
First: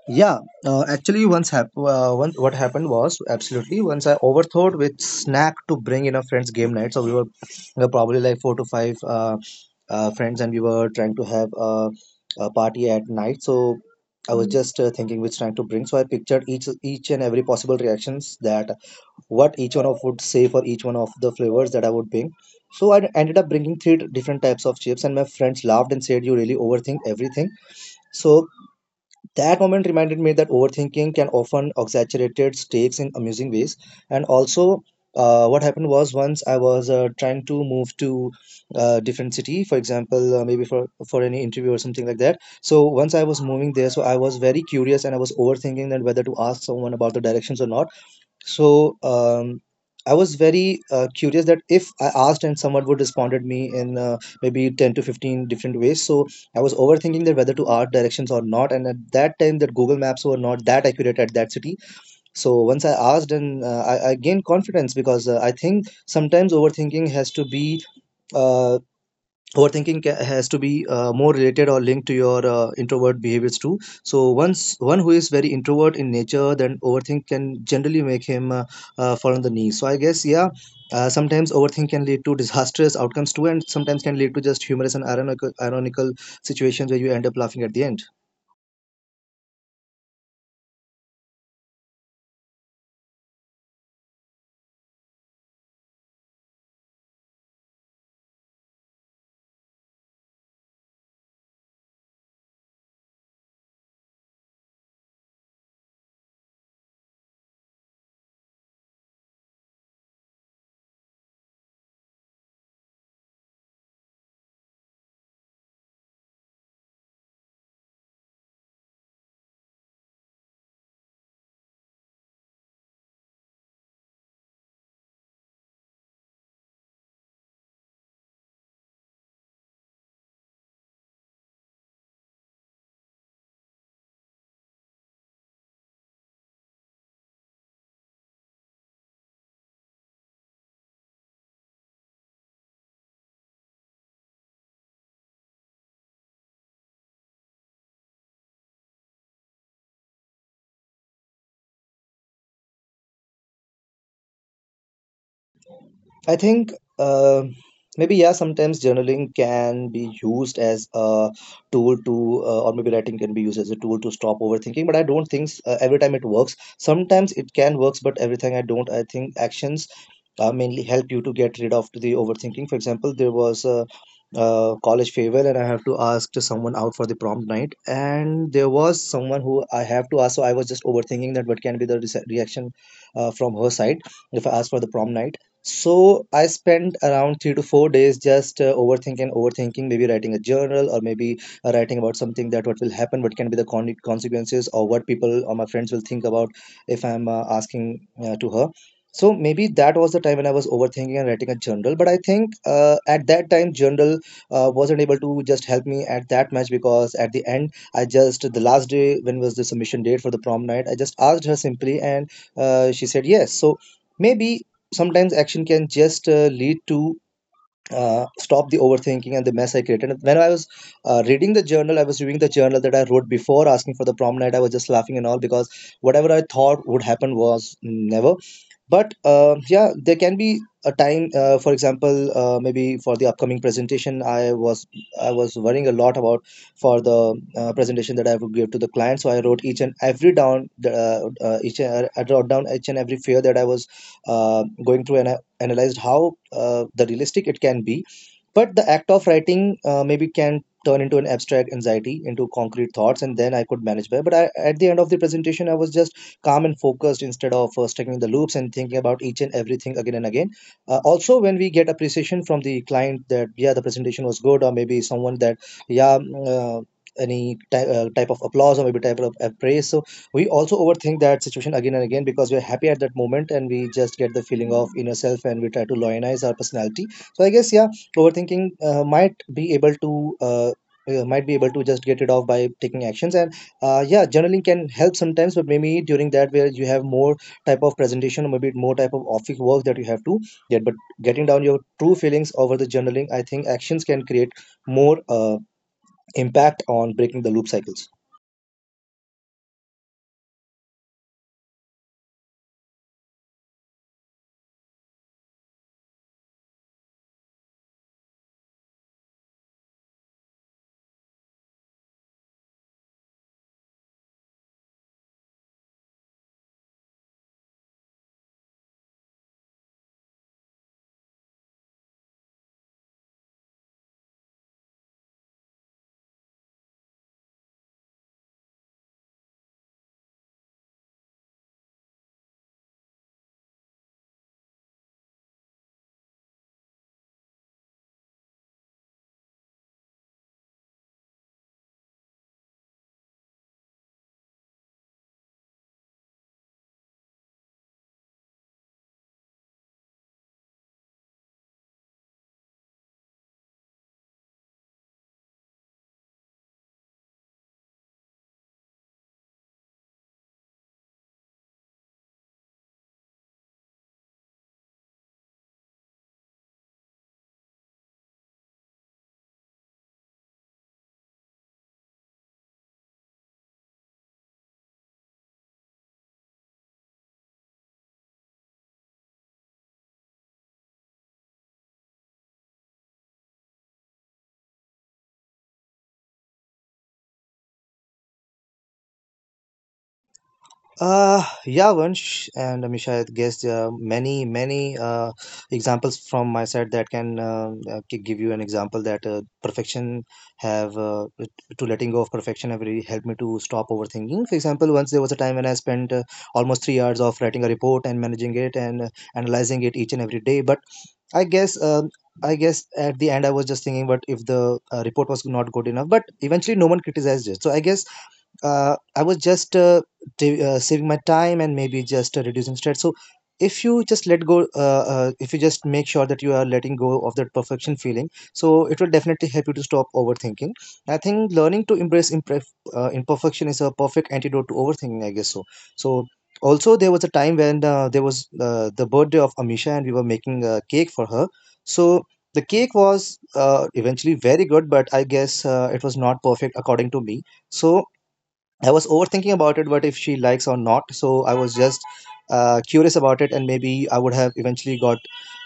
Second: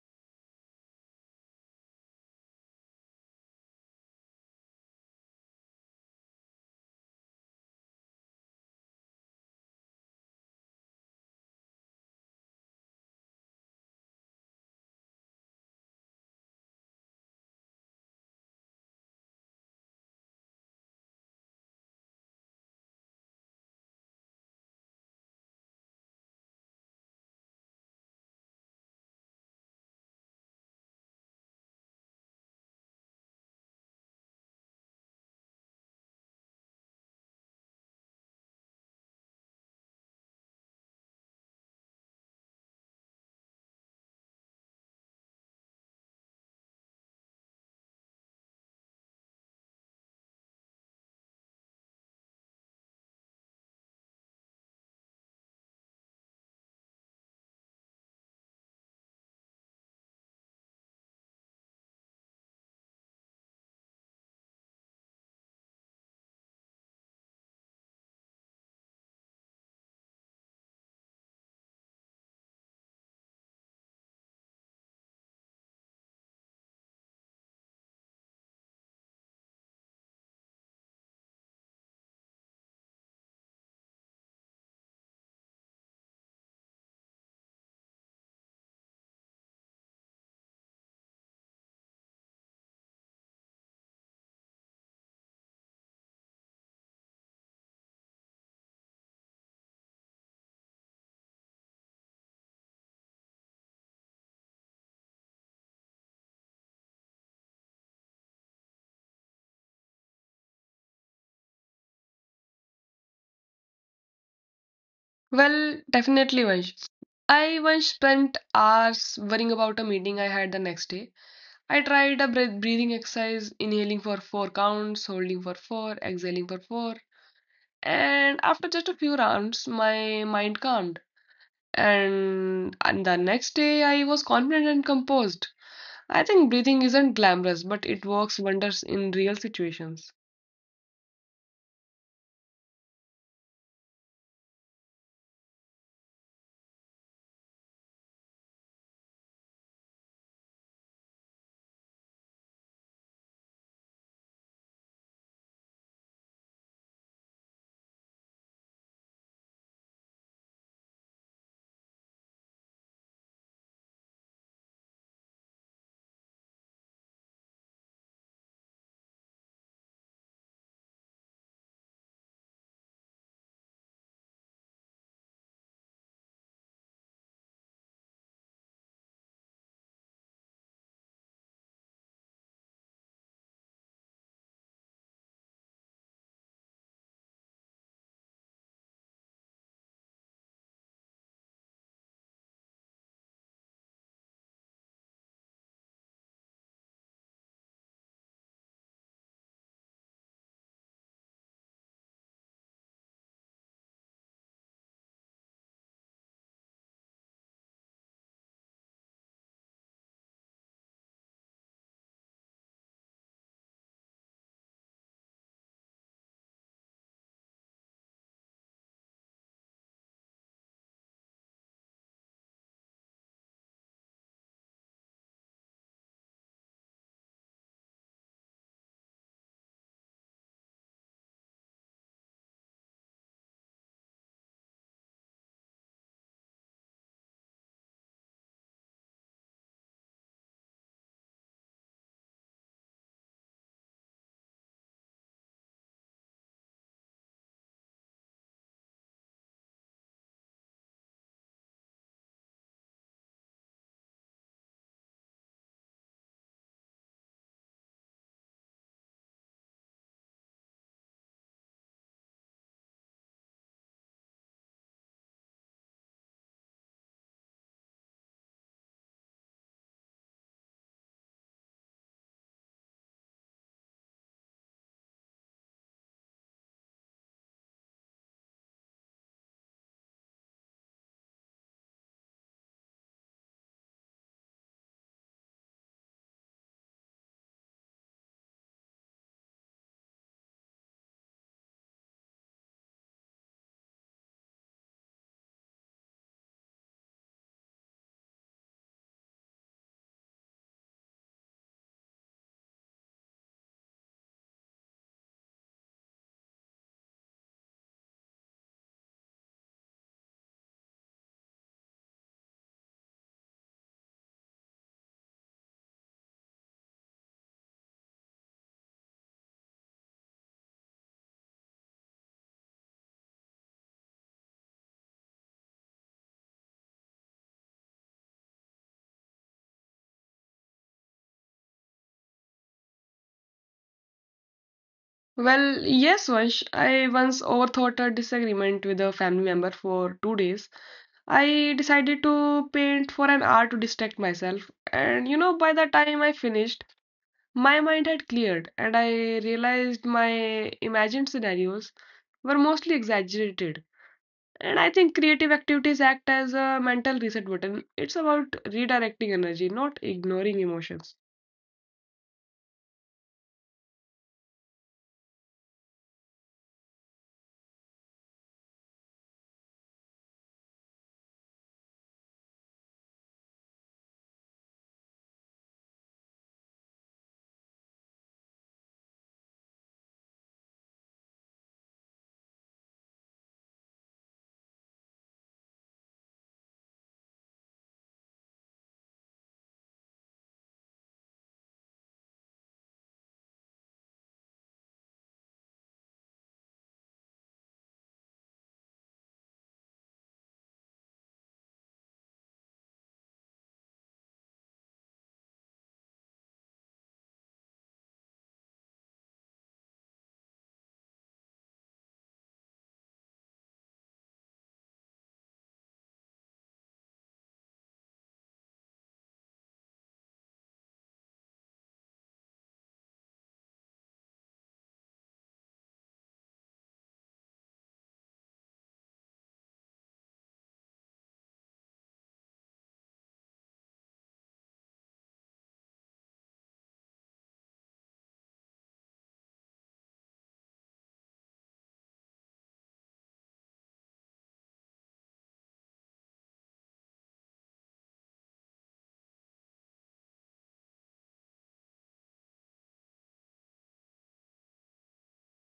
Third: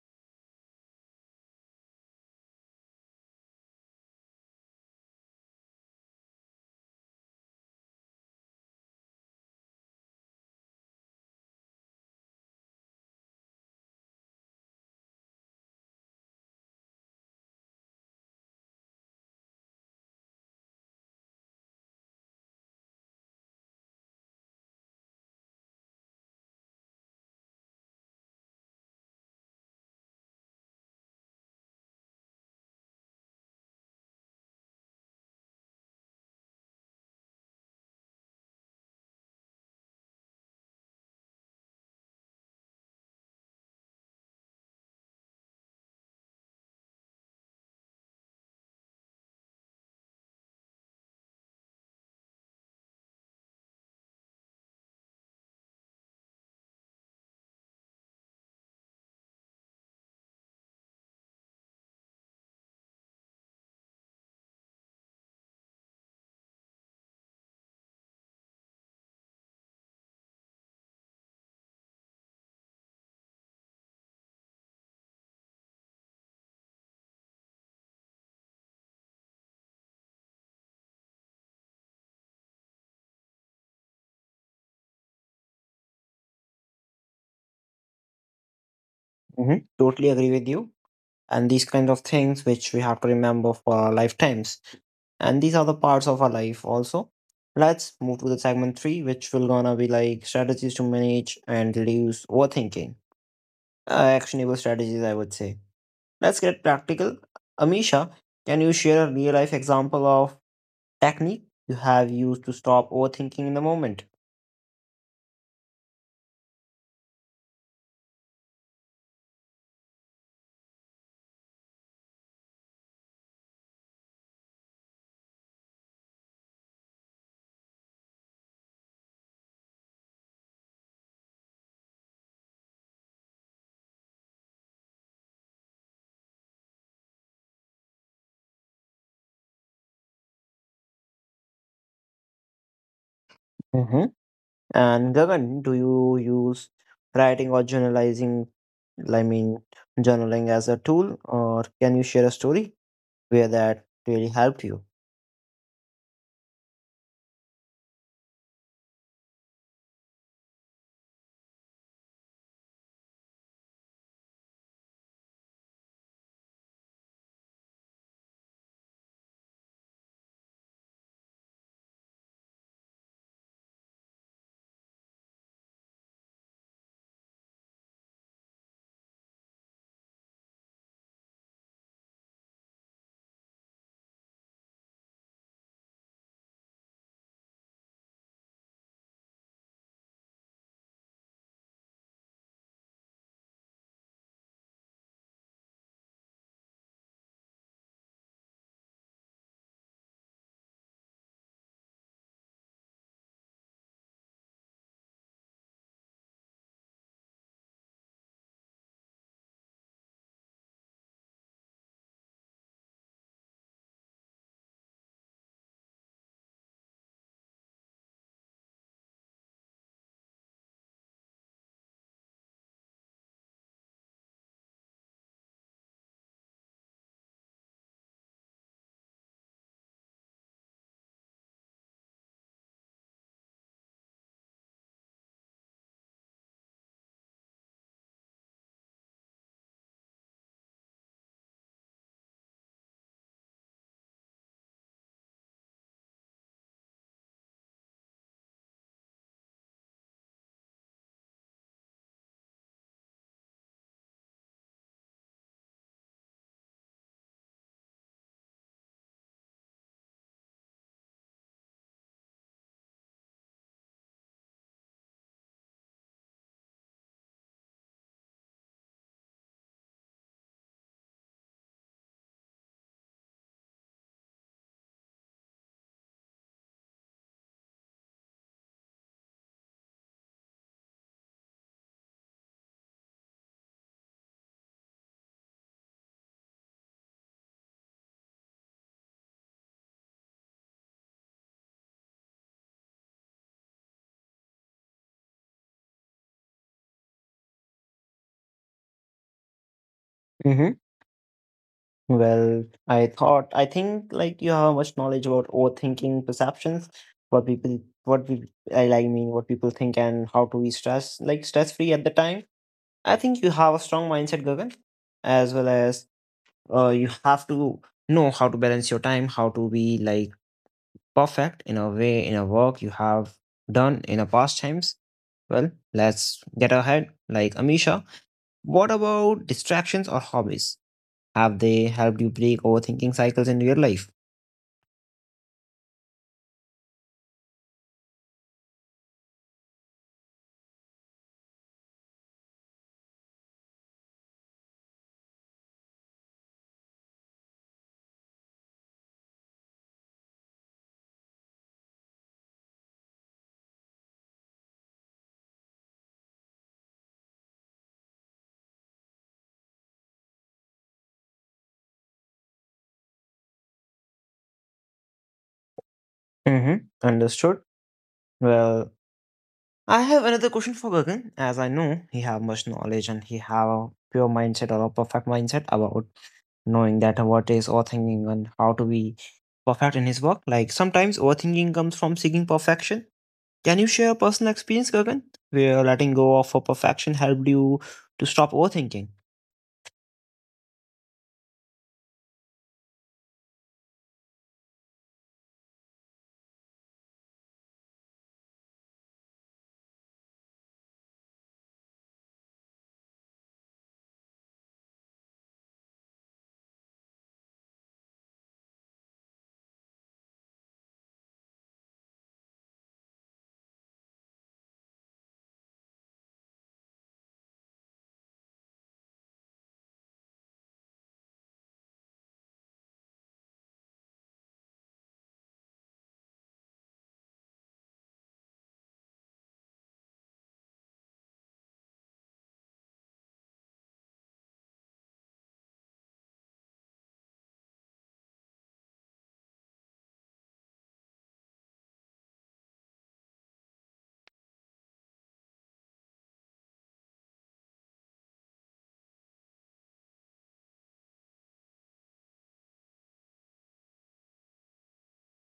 S2: Yeah. Uh, actually, once hap- uh, one, what happened was, absolutely, once I overthought with snack to bring in a friend's game night. So we were we probably like four to five uh, uh, friends, and we were trying to have a, a party at night. So I was just uh, thinking which snack to bring, so I pictured each each and every possible reactions that what each one of would say for each one of the flavors that I would bring. So I ended up bringing three different types of chips, and my friends laughed and said, "You really overthink everything." So that moment reminded me that overthinking can often exaggerated stakes in amusing ways. And also. Uh, what happened was, once I was uh, trying to move to a different city, for example, uh, maybe for for any interview or something like that. So once I was moving there, so I was very curious, and I was overthinking that whether to ask someone about the directions or not. So um, I was very uh, curious that if I asked and someone would responded me in uh, maybe ten to fifteen different ways. So I was overthinking that whether to ask directions or not. And at that time, that Google Maps were not that accurate at that city. So once I asked, and uh, I, I gained confidence, because uh, I think sometimes overthinking has to be uh, overthinking ca- has to be uh, more related or linked to your uh, introvert behaviors too. So once one who is very introvert in nature, then overthink can generally make him uh, uh, fall on the knees. So I guess yeah, uh, sometimes overthink can lead to disastrous outcomes too, and sometimes can lead to just humorous and ironical, ironical situations where you end up laughing at the end.
S1: Hmm. Totally agree with you. And these kind of things which we have to remember for our lifetimes. And these are the parts of our life also. Let's move to the segment three, which will gonna be like strategies to manage and reduce overthinking. Uh, actionable strategies, I would say. Let's get practical. Amisha, can you share a real life example of technique you have used to stop overthinking in the moment?
S3: Well, definitely, Vansh. I once spent hours worrying about a meeting I had the next day. I tried a breath breathing exercise, inhaling for four counts, holding for four, exhaling for four, and after just a few rounds, my mind calmed. And, and the next day, I was confident and composed. I think breathing isn't glamorous, but it works wonders in real situations.
S1: Hmm. And Gagan, do you use writing or journalizing, I mean, journaling as a tool, or can you share a story where that really helped you?
S2: I think uh, maybe yeah, sometimes journaling can be used as a tool to, uh, or maybe writing can be used as a tool to stop overthinking. But I don't think uh, every time it works. Sometimes it can works, but every time I don't. I think actions uh, mainly help you to get rid of the overthinking. For example, there was a, uh college farewell, and I have to ask to someone out for the prom night, and there was someone who I have to ask. So I was just overthinking that what can be the re- reaction uh, from her side if I ask for the prom night. So I spent around three to four days just uh, overthinking, overthinking, maybe writing a journal or maybe uh, writing about something that what will happen, what can be the con- consequences, or what people or my friends will think about if I'm uh, asking uh, to her. So maybe that was the time when I was overthinking and writing a journal. But I think uh, at that time, journal uh, wasn't able to just help me at that much, because at the end, I just the last day when was the submission date for the prom night, I just asked her simply, and uh, she said yes. So maybe sometimes action can just uh, lead to, uh, stop the overthinking and the mess I created. And when I was uh, reading the journal, I was reviewing the journal that I wrote before asking for the prom night. I was just laughing and all because whatever I thought would happen was never. But uh, yeah, there can be a time. Uh, for example, uh, maybe for the upcoming presentation, I was I was worrying a lot about for the uh, presentation that I would give to the client. So I wrote each and every down, the, uh, uh, each uh, I wrote down each and every fear that I was uh, going through, and I analyzed how uh, the realistic it can be. But the act of writing uh, maybe can turn into an abstract anxiety, into concrete thoughts, and then I could manage better. But I, at the end of the presentation, I was just calm and focused instead of uh, stuck in the loops and thinking about each and everything again and again. Uh, also, when we get appreciation from the client that, yeah, the presentation was good, or maybe someone that, yeah, mm, uh, any ty- uh, type of applause or maybe type of praise. So we also overthink that situation again and again, because we're happy at that moment and we just get the feeling of inner self and we try to lionize our personality. So I guess yeah, overthinking uh, might be able to uh, uh, might be able to just get it off by taking actions. And uh, yeah, journaling can help sometimes, but maybe during that where you have more type of presentation or maybe more type of office work that you have to get. But getting down your true feelings over the journaling, I think actions can create more uh, impact on breaking the loop cycles.
S1: Hmm. Well, I thought, I think like you have much knowledge about overthinking perceptions, what people, what we, I like, mean, what people think and how to be stress, like stress free at the time. I think you have a strong mindset, Gagan, as well as uh, you have to know how to balance your time, how to be like perfect in a way in a work you have done in a past times. Well, let's get ahead. Like Amisha, what about distractions or hobbies? Have they helped you break overthinking cycles in your life?
S3: Well, yes, Vansh. I once overthought a disagreement with a family member for two days. I decided to paint for an hour to distract myself, and you know, by the time I finished, my mind had cleared, and I realized my imagined scenarios were mostly exaggerated. And I think creative activities act as a mental reset button. It's about redirecting energy, not ignoring emotions.
S1: Mm-hmm. Understood. Well, I have another question for Gagan, as I know he have much knowledge and he have a pure mindset or a perfect mindset about knowing that what is overthinking and how to be perfect in his work. Like sometimes overthinking comes from seeking perfection. Can you share a personal experience, Gagan, where letting go of a perfection helped you to stop overthinking?
S2: Uh, yeah, Vansh and Amisha, I guess there are many, many uh, examples from my side that can uh, uh, gi- give you an example that uh, perfection have uh, it- to letting go of perfection have really helped me to stop overthinking. For example, once there was a time when I spent uh, almost three hours of writing a report and managing it, and uh, analyzing it each and every day. But I guess. Um, I guess at the end I was just thinking, but if the uh, report was not good enough, but eventually no one criticized it. So I guess uh, I was just uh, t- uh, saving my time and maybe just uh, reducing stress. So, if you just let go, uh, uh, if you just make sure that you are letting go of that perfection feeling, so it will definitely help you to stop overthinking. I think learning to embrace imperf- uh, imperfection is a perfect antidote to overthinking, I guess so. So, also, there was a time when uh, there was uh, the birthday of Amisha and we were making a cake for her. So, the cake was uh, eventually very good, but I guess uh, it was not perfect according to me. So, I was overthinking about it, what if she likes or not. So I was just uh, curious about it, and maybe I would have eventually got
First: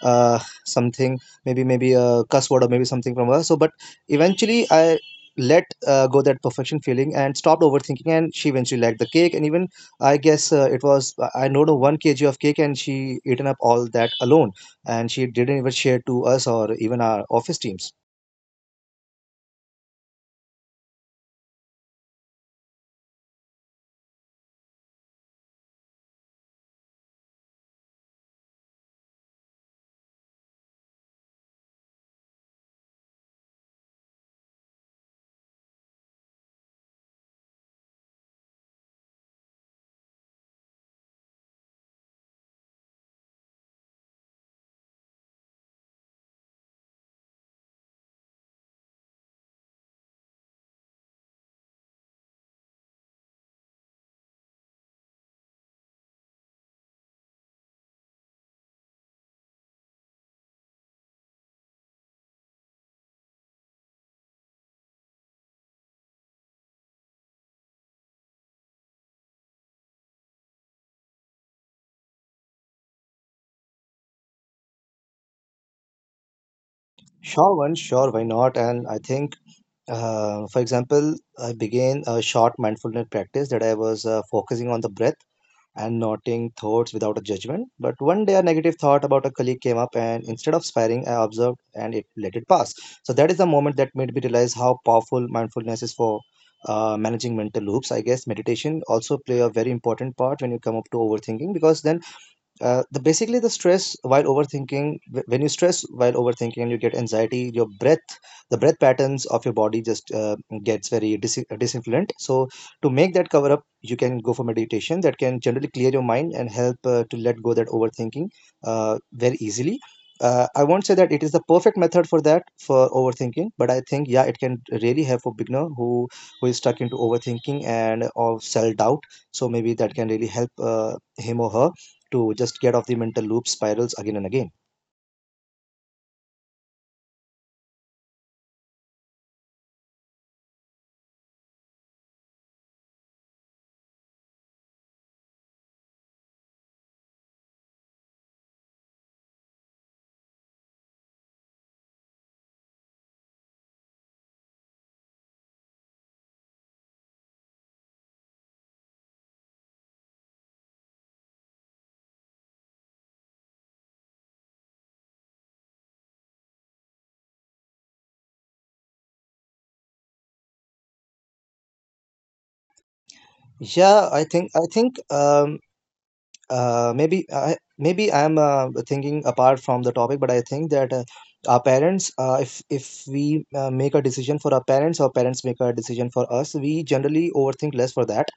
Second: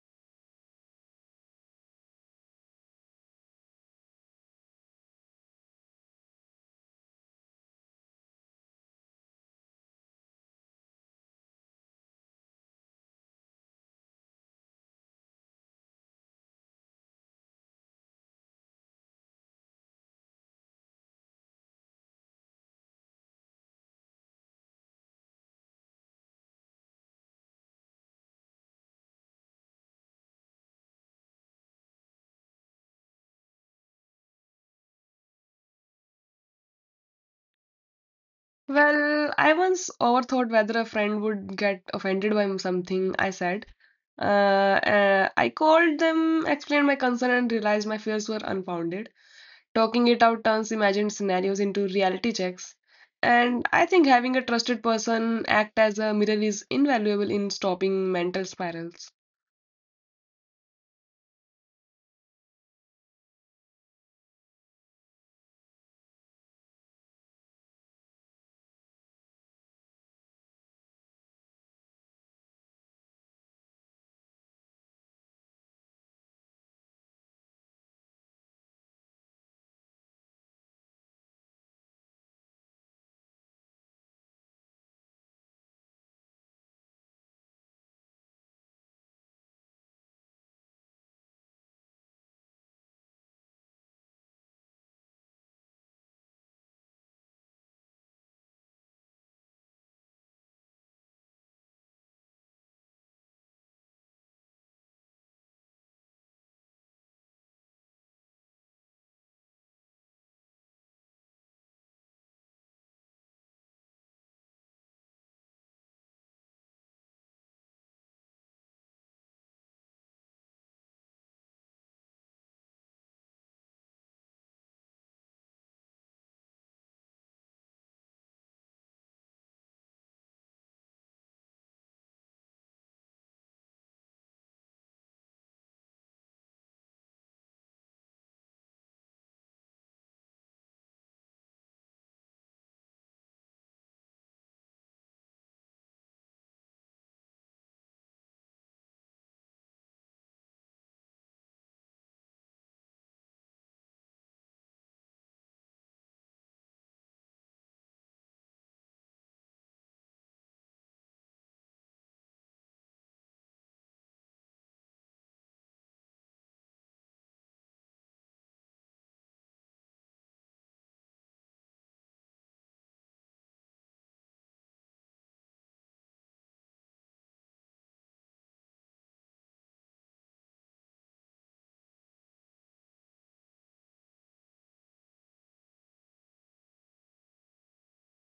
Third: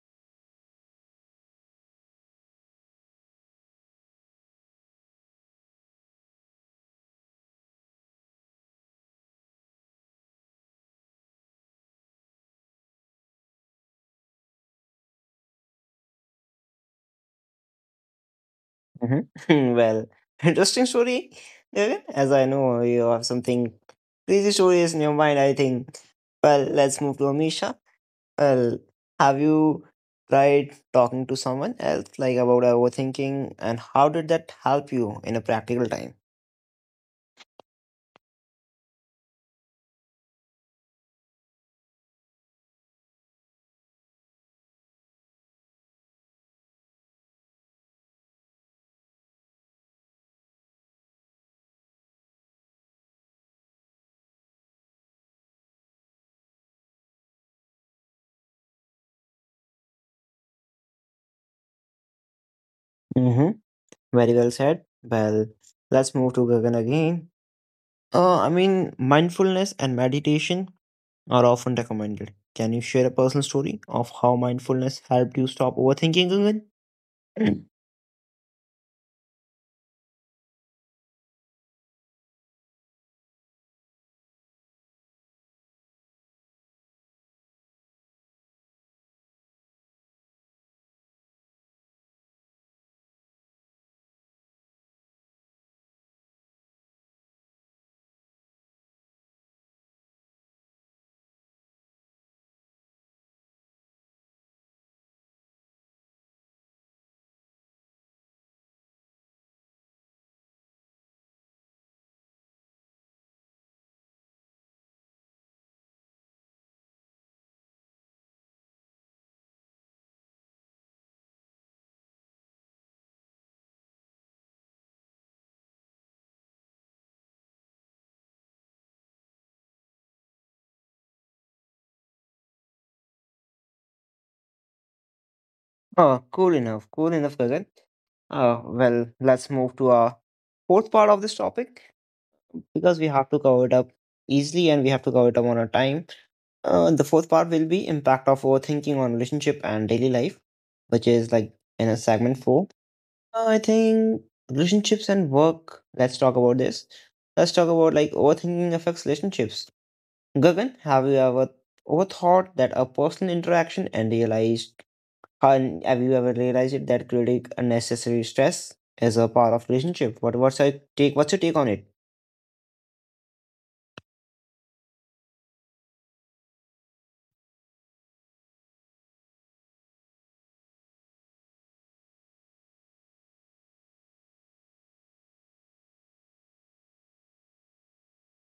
S2: uh, something, maybe maybe a cuss word or maybe something from her. So, but eventually I let uh, go that perfection feeling and stopped overthinking, and she eventually liked the cake. And even I guess uh, it was I know the one kg of cake, and she eaten up all that alone, and she didn't even share to us or even our office teams.
S1: Hmm. Well, interesting story, Gagan. As I know, you have something crazy stories in your mind, I think. Well, let's move to Amisha. Well, have you tried talking to someone else, like about overthinking, and how did that help you in a practical time?
S3: Well, I once overthought whether a friend would get offended by something I said. Uh, uh, I called them, explained my concern, and realized my fears were unfounded. Talking it out turns imagined scenarios into reality checks. And I think having a trusted person act as a mirror is invaluable in stopping mental spirals.
S1: Very well said. Well, let's move to Gagan again. Uh, I mean, mindfulness and meditation are often recommended. Can you share a personal story of how mindfulness helped you stop overthinking, Gagan?
S2: Sure, one, sure, why not? And I think Uh, for example, I began a short mindfulness practice that I was uh, focusing on the breath and noting thoughts without a judgment. But one day, a negative thought about a colleague came up, and instead of sparring, I observed and it let it pass. So that is the moment that made me realize how powerful mindfulness is for uh, managing mental loops. I guess meditation also play a very important part when you come up to overthinking, because then uh, the basically the stress while overthinking, wh- when you stress while overthinking and you get anxiety, your breath the breath patterns of your body just uh, gets very dis- uh, disinfluent. So to make that cover up, you can go for meditation that can generally clear your mind and help uh, to let go that overthinking uh, very easily. uh, I won't say that it is the perfect method for that, for overthinking, but I think yeah, it can really help a beginner who who is stuck into overthinking and of self doubt. So maybe that can really help uh, him or her to just get off the mental loop spirals again and again.
S1: Oh, cool enough. Cool enough, Gagan. Uh, well, let's move to our fourth part of this topic, because we have to cover it up easily and we have to cover it up on our time. Uh, the fourth part will be impact of overthinking on relationship and daily life, which is like in a segment four. Uh, I think relationships and work. Let's talk about this. Let's talk about like overthinking affects relationships. Gagan, have you ever overthought that a personal interaction and realized, and have you ever realized that creating unnecessary stress is a part of relationship? What what's your take? What's your take on it?
S2: Yeah, I think I think um, uh, maybe I maybe I'm uh, thinking apart from the topic, but I think that uh, our parents, uh, if if we uh, make a decision for our parents, our parents make a decision for us. We generally overthink less for that.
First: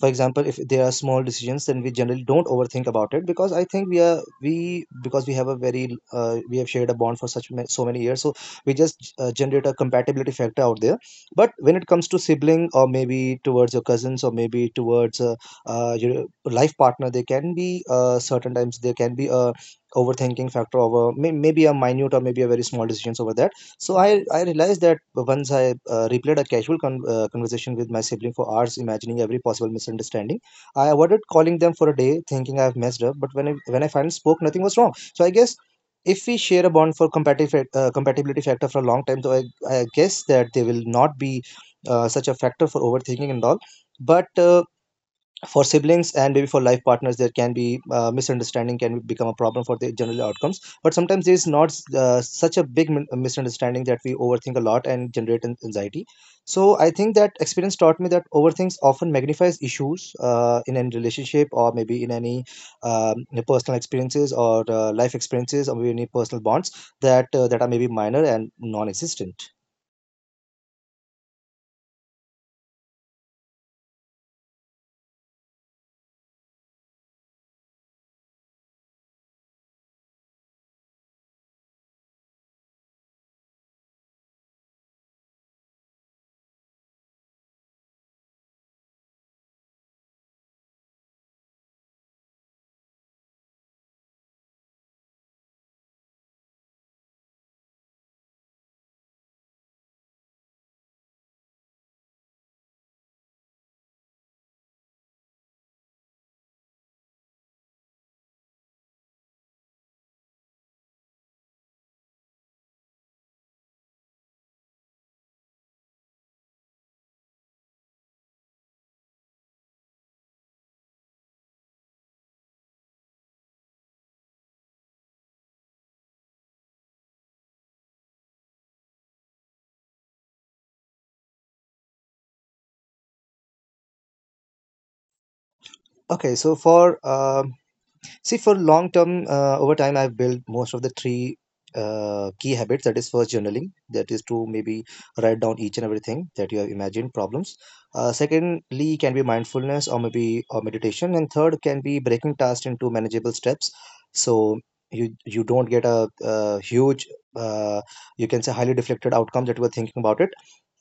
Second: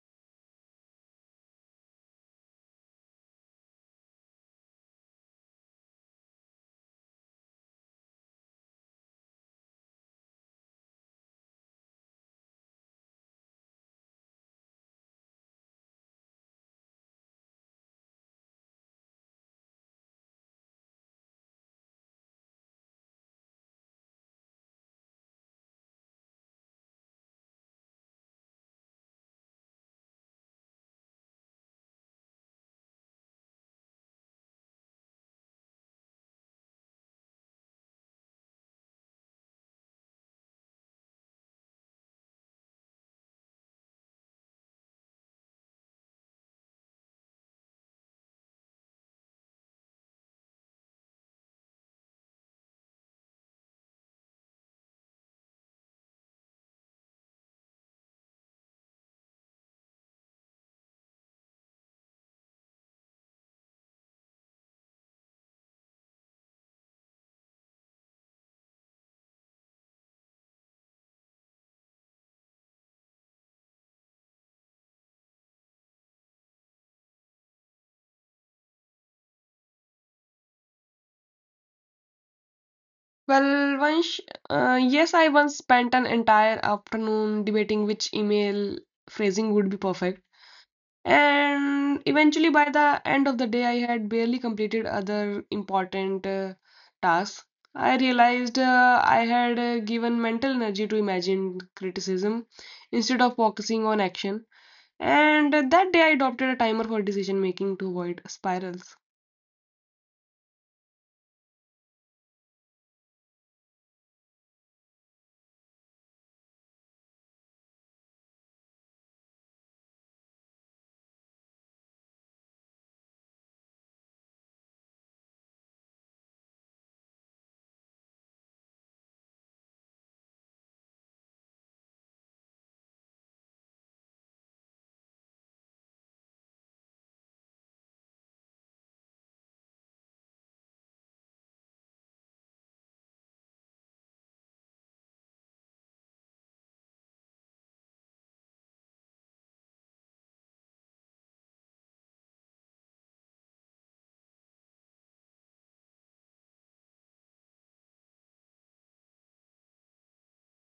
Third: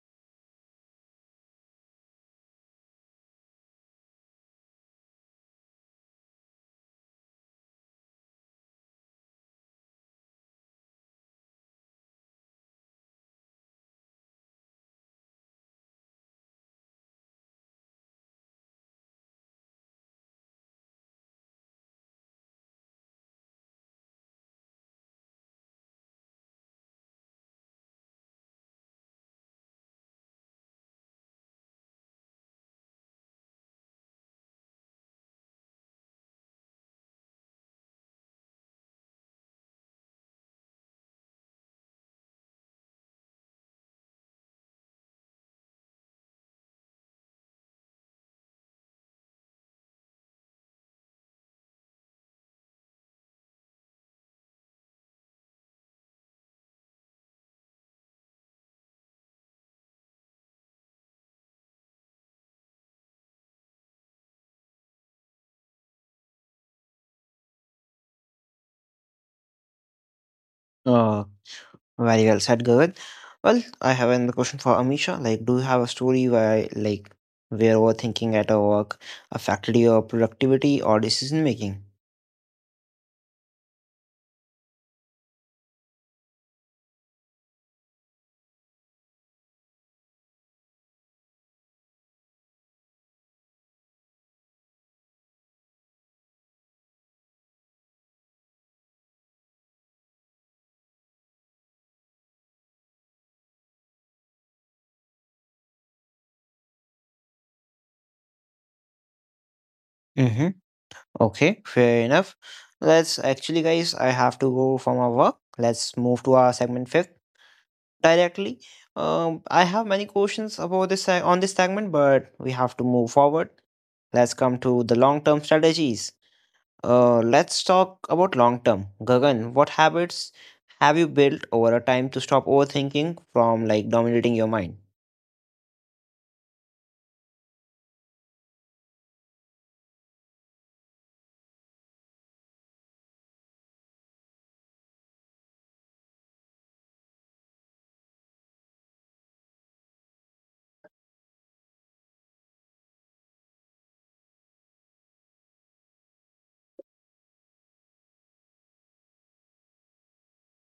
S2: For example, if there are small decisions, then we generally don't overthink about it because I think we are we because we have a very uh, we have shared a bond for such ma- so many years, so we just uh, generate a compatibility factor out there. But when it comes to sibling, or maybe towards your cousins, or maybe towards uh, uh, your life partner, there can be uh, certain times there can be a overthinking factor over may- maybe a minute or maybe a very small decisions over that. So I, I realized that once I uh, replayed a casual con- uh, conversation with my sibling for hours, imagining every possible misunderstanding. I avoided calling them for a day, thinking I've messed up. But when I, when I finally spoke, nothing was wrong. So I guess if we share a bond for compatibility uh, compatibility factor for a long time, though I, I guess that they will not be uh, such a factor for overthinking and all. But uh, for siblings and maybe for life partners, there can be uh, misunderstanding can become a problem for the general outcomes, but sometimes there is not uh, such a big min- misunderstanding that we overthink a lot and generate an- anxiety. So I think that experience taught me that overthinks often magnifies issues uh, in any relationship or maybe in any um, personal experiences, or uh, life experiences, or maybe any personal bonds that uh, that are maybe minor and non-existent.
S1: Uh, Very well said, Gagan. Well, I have another question for Amisha. Like, do you have a story where like where overthinking at a work affected your productivity or decision making?
S3: Well, Vansh, uh, yes, I once spent an entire afternoon debating which email phrasing would be perfect. And eventually, by the end of the day, I had barely completed other important uh, tasks. I realized uh, I had uh, given mental energy to imagine criticism instead of focusing on action. And that day, I adopted a timer for decision making to avoid spirals.
S1: Mm-hmm. Okay, fair enough. Let's actually, guys, I have to go for my work. Let's move to our segment fifth directly. Um, I have many questions about this se- on this segment, but we have to move forward. Let's come to the long term strategies. Uh, let's talk about long term. Gagan, what habits have you built over a time to stop overthinking from like dominating your mind?
S2: Okay so for um see, for long term, uh, over time, I've built most of the three uh, key habits. That is, first, journaling. That is to maybe write down each and everything that you have imagined problems. Uh, secondly, can be mindfulness or maybe or meditation. And third can be breaking tasks into manageable steps. So you you don't get a uh huge, uh, you can say, highly deflected outcome that you were thinking about it.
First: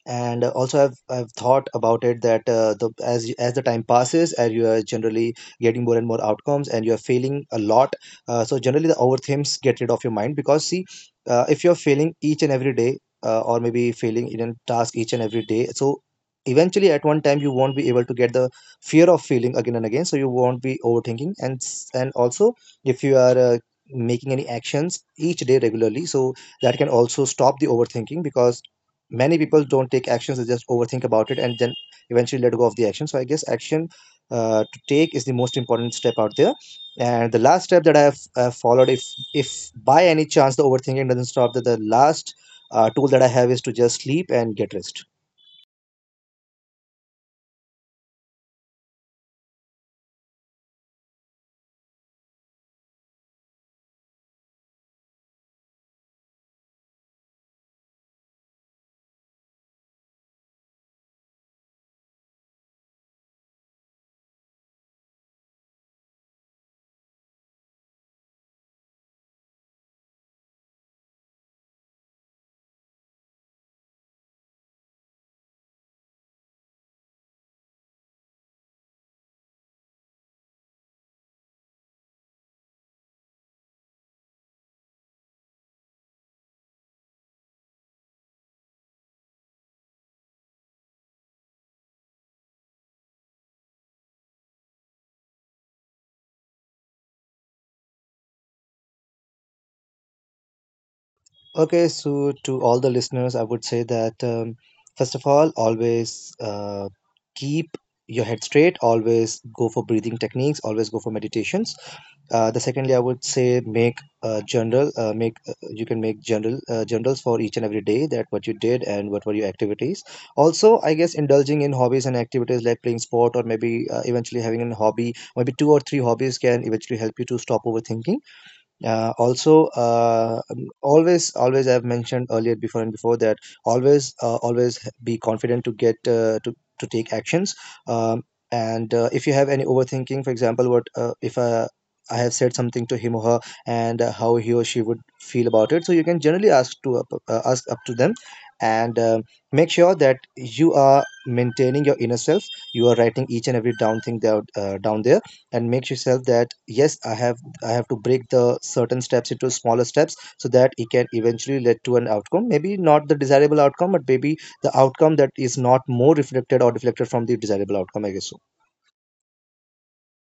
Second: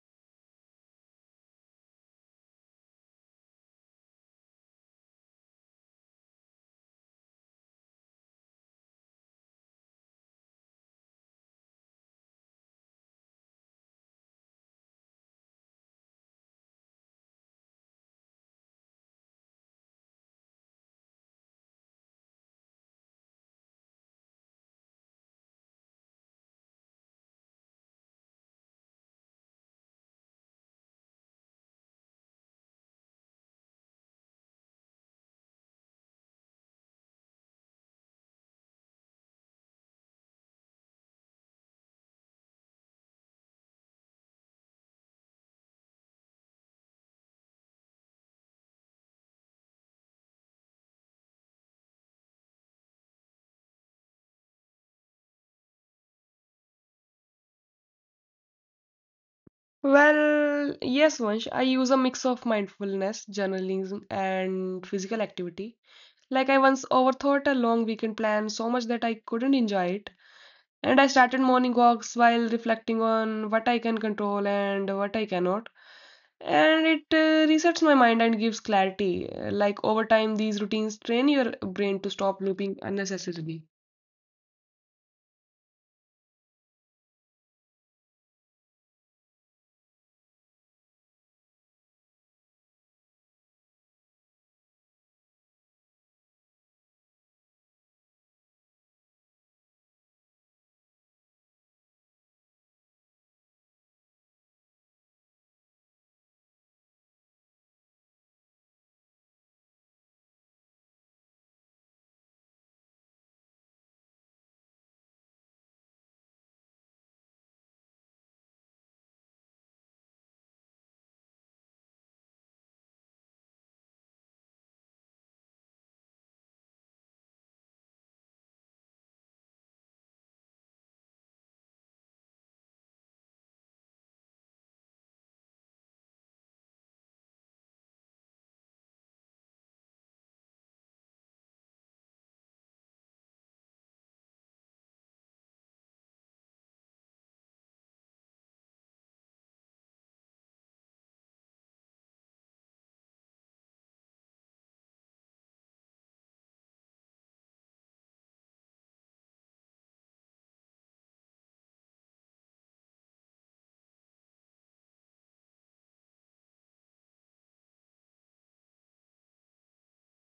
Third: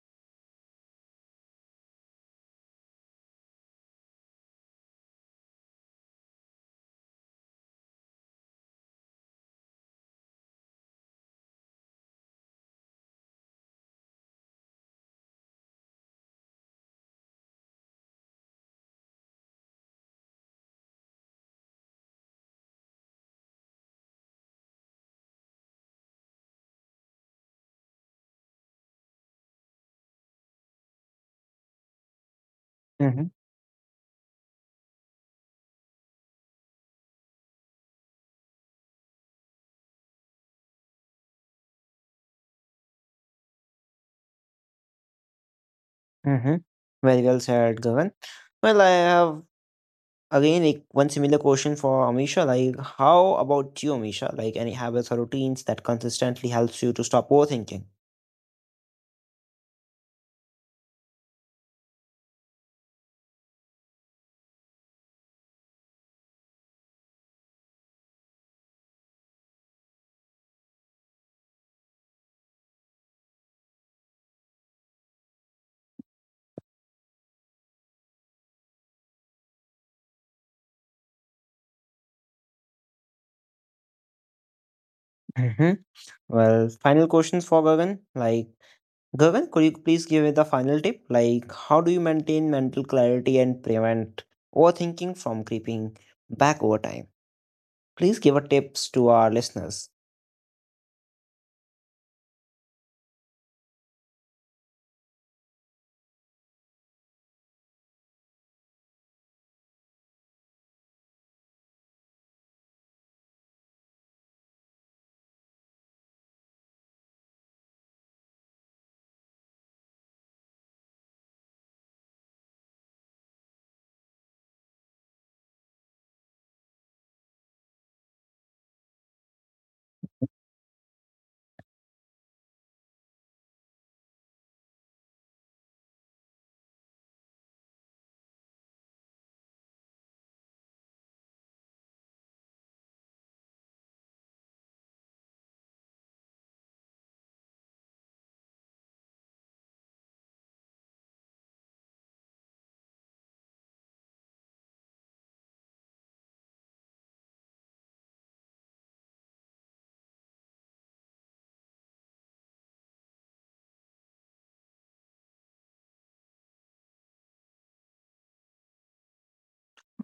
S2: And uh, also I've I've thought about it that uh, the as you- as the time passes, as you are generally getting more and more outcomes and you are failing a lot, uh, so generally the overthinks get rid of your mind. Because, see, uh, if you're failing each and every day, uh, or maybe failing in a task each and every day, so eventually at one time you won't be able to get the fear of failing again and again, so you won't be overthinking. And s- and also, if you are uh, making any actions each day regularly, so that can also stop the overthinking, because many people don't take actions, they just overthink about it and then eventually let go of the action. So I guess
S1: Mm-hmm.
S2: action uh, to take is the most important step out there. And the last step that I have uh, followed, if if by any chance the overthinking doesn't stop, that the last uh, tool that I have is to just sleep and get rest.
S1: Mm-hmm. Very well said, Gagan. Well, I have again, like one similar question for Amisha. Like, how about you, Amisha? Like, any habits or routines that consistently helps you to stop overthinking?
S3: Well, yes, Vansh, I use a mix of mindfulness, journalism, and physical activity. Like, I once overthought a long weekend plan so much that I couldn't enjoy it. And I started morning walks while reflecting on what I can control and what I cannot. And it uh, resets my mind and gives clarity. Uh, Like over time, these routines train your brain to stop looping unnecessarily.
S1: Mhm. Well, final questions for Gagan. Like, Gagan, could you please give it the final tip? Like, how do you maintain mental clarity and prevent overthinking from creeping back over time? Please give a tips to our listeners.
S2: Okay, so to all the listeners, I would say that um, first of all, always uh, keep your head straight, always go for breathing techniques, always go for meditations. Uh, the secondly, I would say, make uh, general, uh, make uh, you can make general, uh, generals for each and every day, that what you did and what were your activities. Also, I guess indulging in hobbies and activities like playing sport, or maybe uh, eventually having a hobby, maybe two or three hobbies, can eventually help you to stop overthinking. uh, also, uh, um, always, always, I've mentioned earlier before and before that, always, uh, always be confident to get uh, to to take actions. Um, and uh, if you have any overthinking, for example, what uh, if uh, I have said something to him or her, and uh, how he or she would feel about it. So you can generally ask to up, uh, ask up to them, and uh, make sure that you are maintaining your inner self. You are writing each and every down thing there, uh, down there, and make yourself that, yes, I have i have to break the certain steps into smaller steps, so that it can eventually lead to an outcome, maybe not the desirable outcome, but maybe the outcome that is not more reflected or deflected from the desirable outcome, I guess so.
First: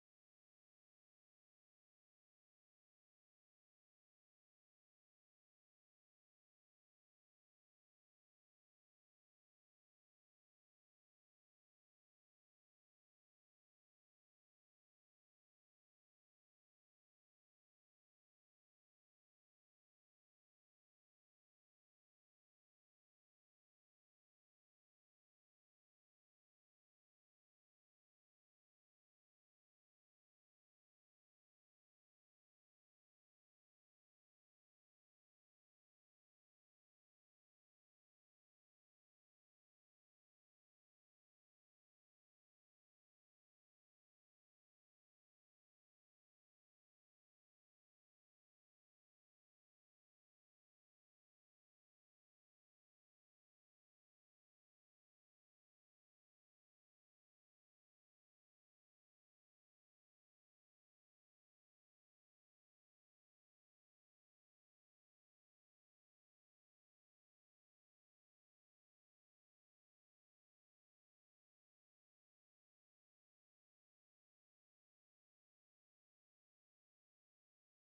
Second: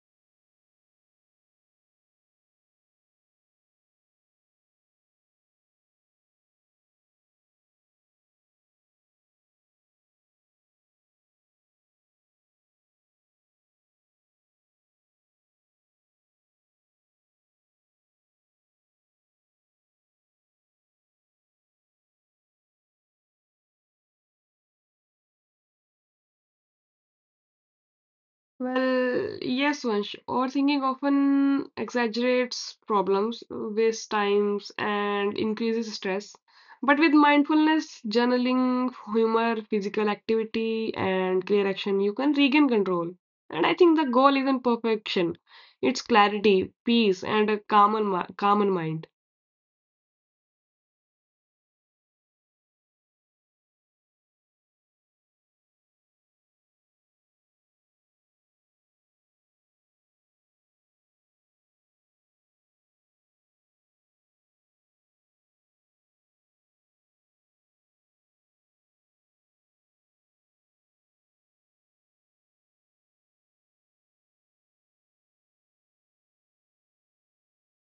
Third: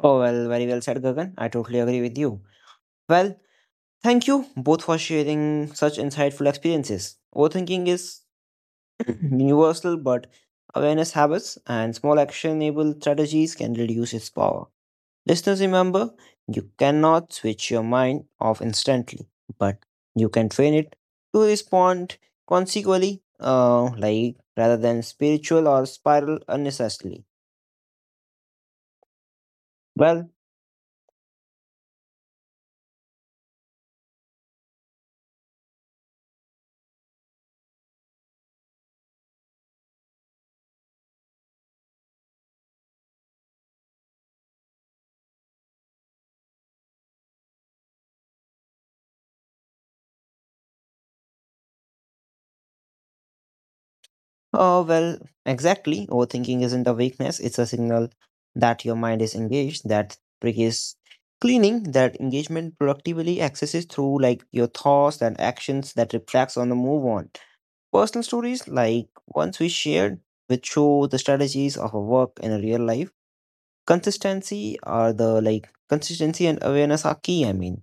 S1: Oh, well, very well said, Gagan. I totally agree with you. Well, thank you both for sharing such insightful experiences. Overthinking is universal, but awareness habits and small actionable strategies can reduce its power. Listeners, remember, you cannot switch your mind off instantly, but you can train it to respond consequently, uh, like rather than spiritual or spiral unnecessarily.
S3: Well, yes, Vansh.
S1: Well,
S3: Overthinking often exaggerates problems, wastes times, and increases stress. But with mindfulness, journaling, humor, physical activity, and clear action, you can regain control. And I think the goal isn't perfection. It's clarity, peace, and a calmer, mi- calmer mind.
S1: oh, well, exactly. Overthinking isn't a weakness, it's a signal that your mind is engaged, that brick is cleaning, that engagement productively accesses through like your thoughts and actions that reflects on the move on. Personal stories like ones we shared, which show the strategies of a work in a real life. Consistency are the, like consistency and awareness are key, I mean.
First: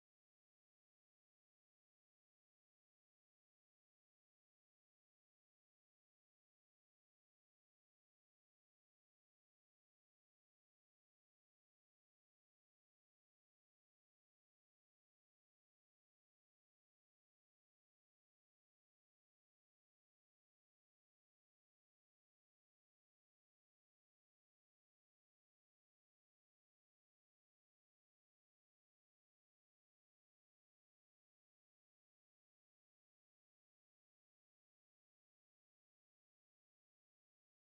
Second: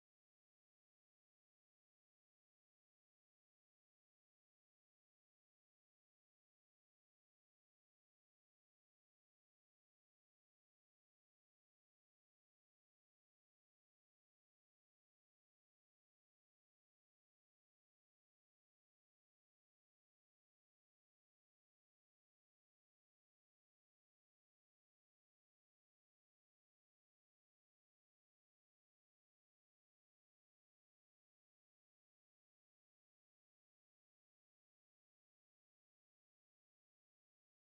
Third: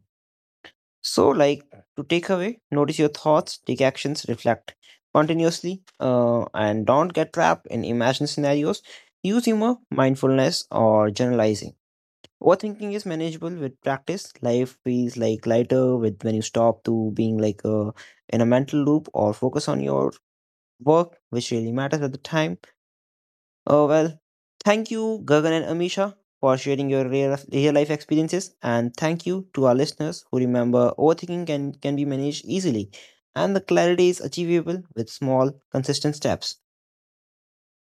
S1: So like to take away, notice your thoughts, take actions, reflect continuously, uh, and don't get trapped in imagined scenarios. Use humor, mindfulness, or generalizing. Overthinking is manageable with practice. Life feels like lighter with when you stop to being like a in a mental loop or focus on your work, which really matters at the time. Oh well, thank you, Gagan and Amisha, for sharing your real, real life experiences. And thank you to our listeners who remember overthinking can, can be managed easily and the clarity is achievable with small, consistent steps.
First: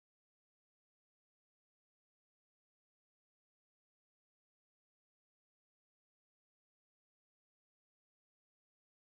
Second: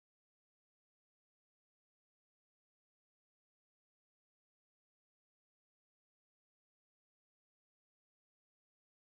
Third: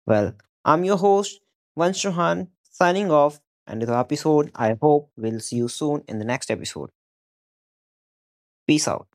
S1: Well, I'm your host, Vansh Chauhan, signing off. And with the episode, I hope we'll see you soon in the next episode. Peace out.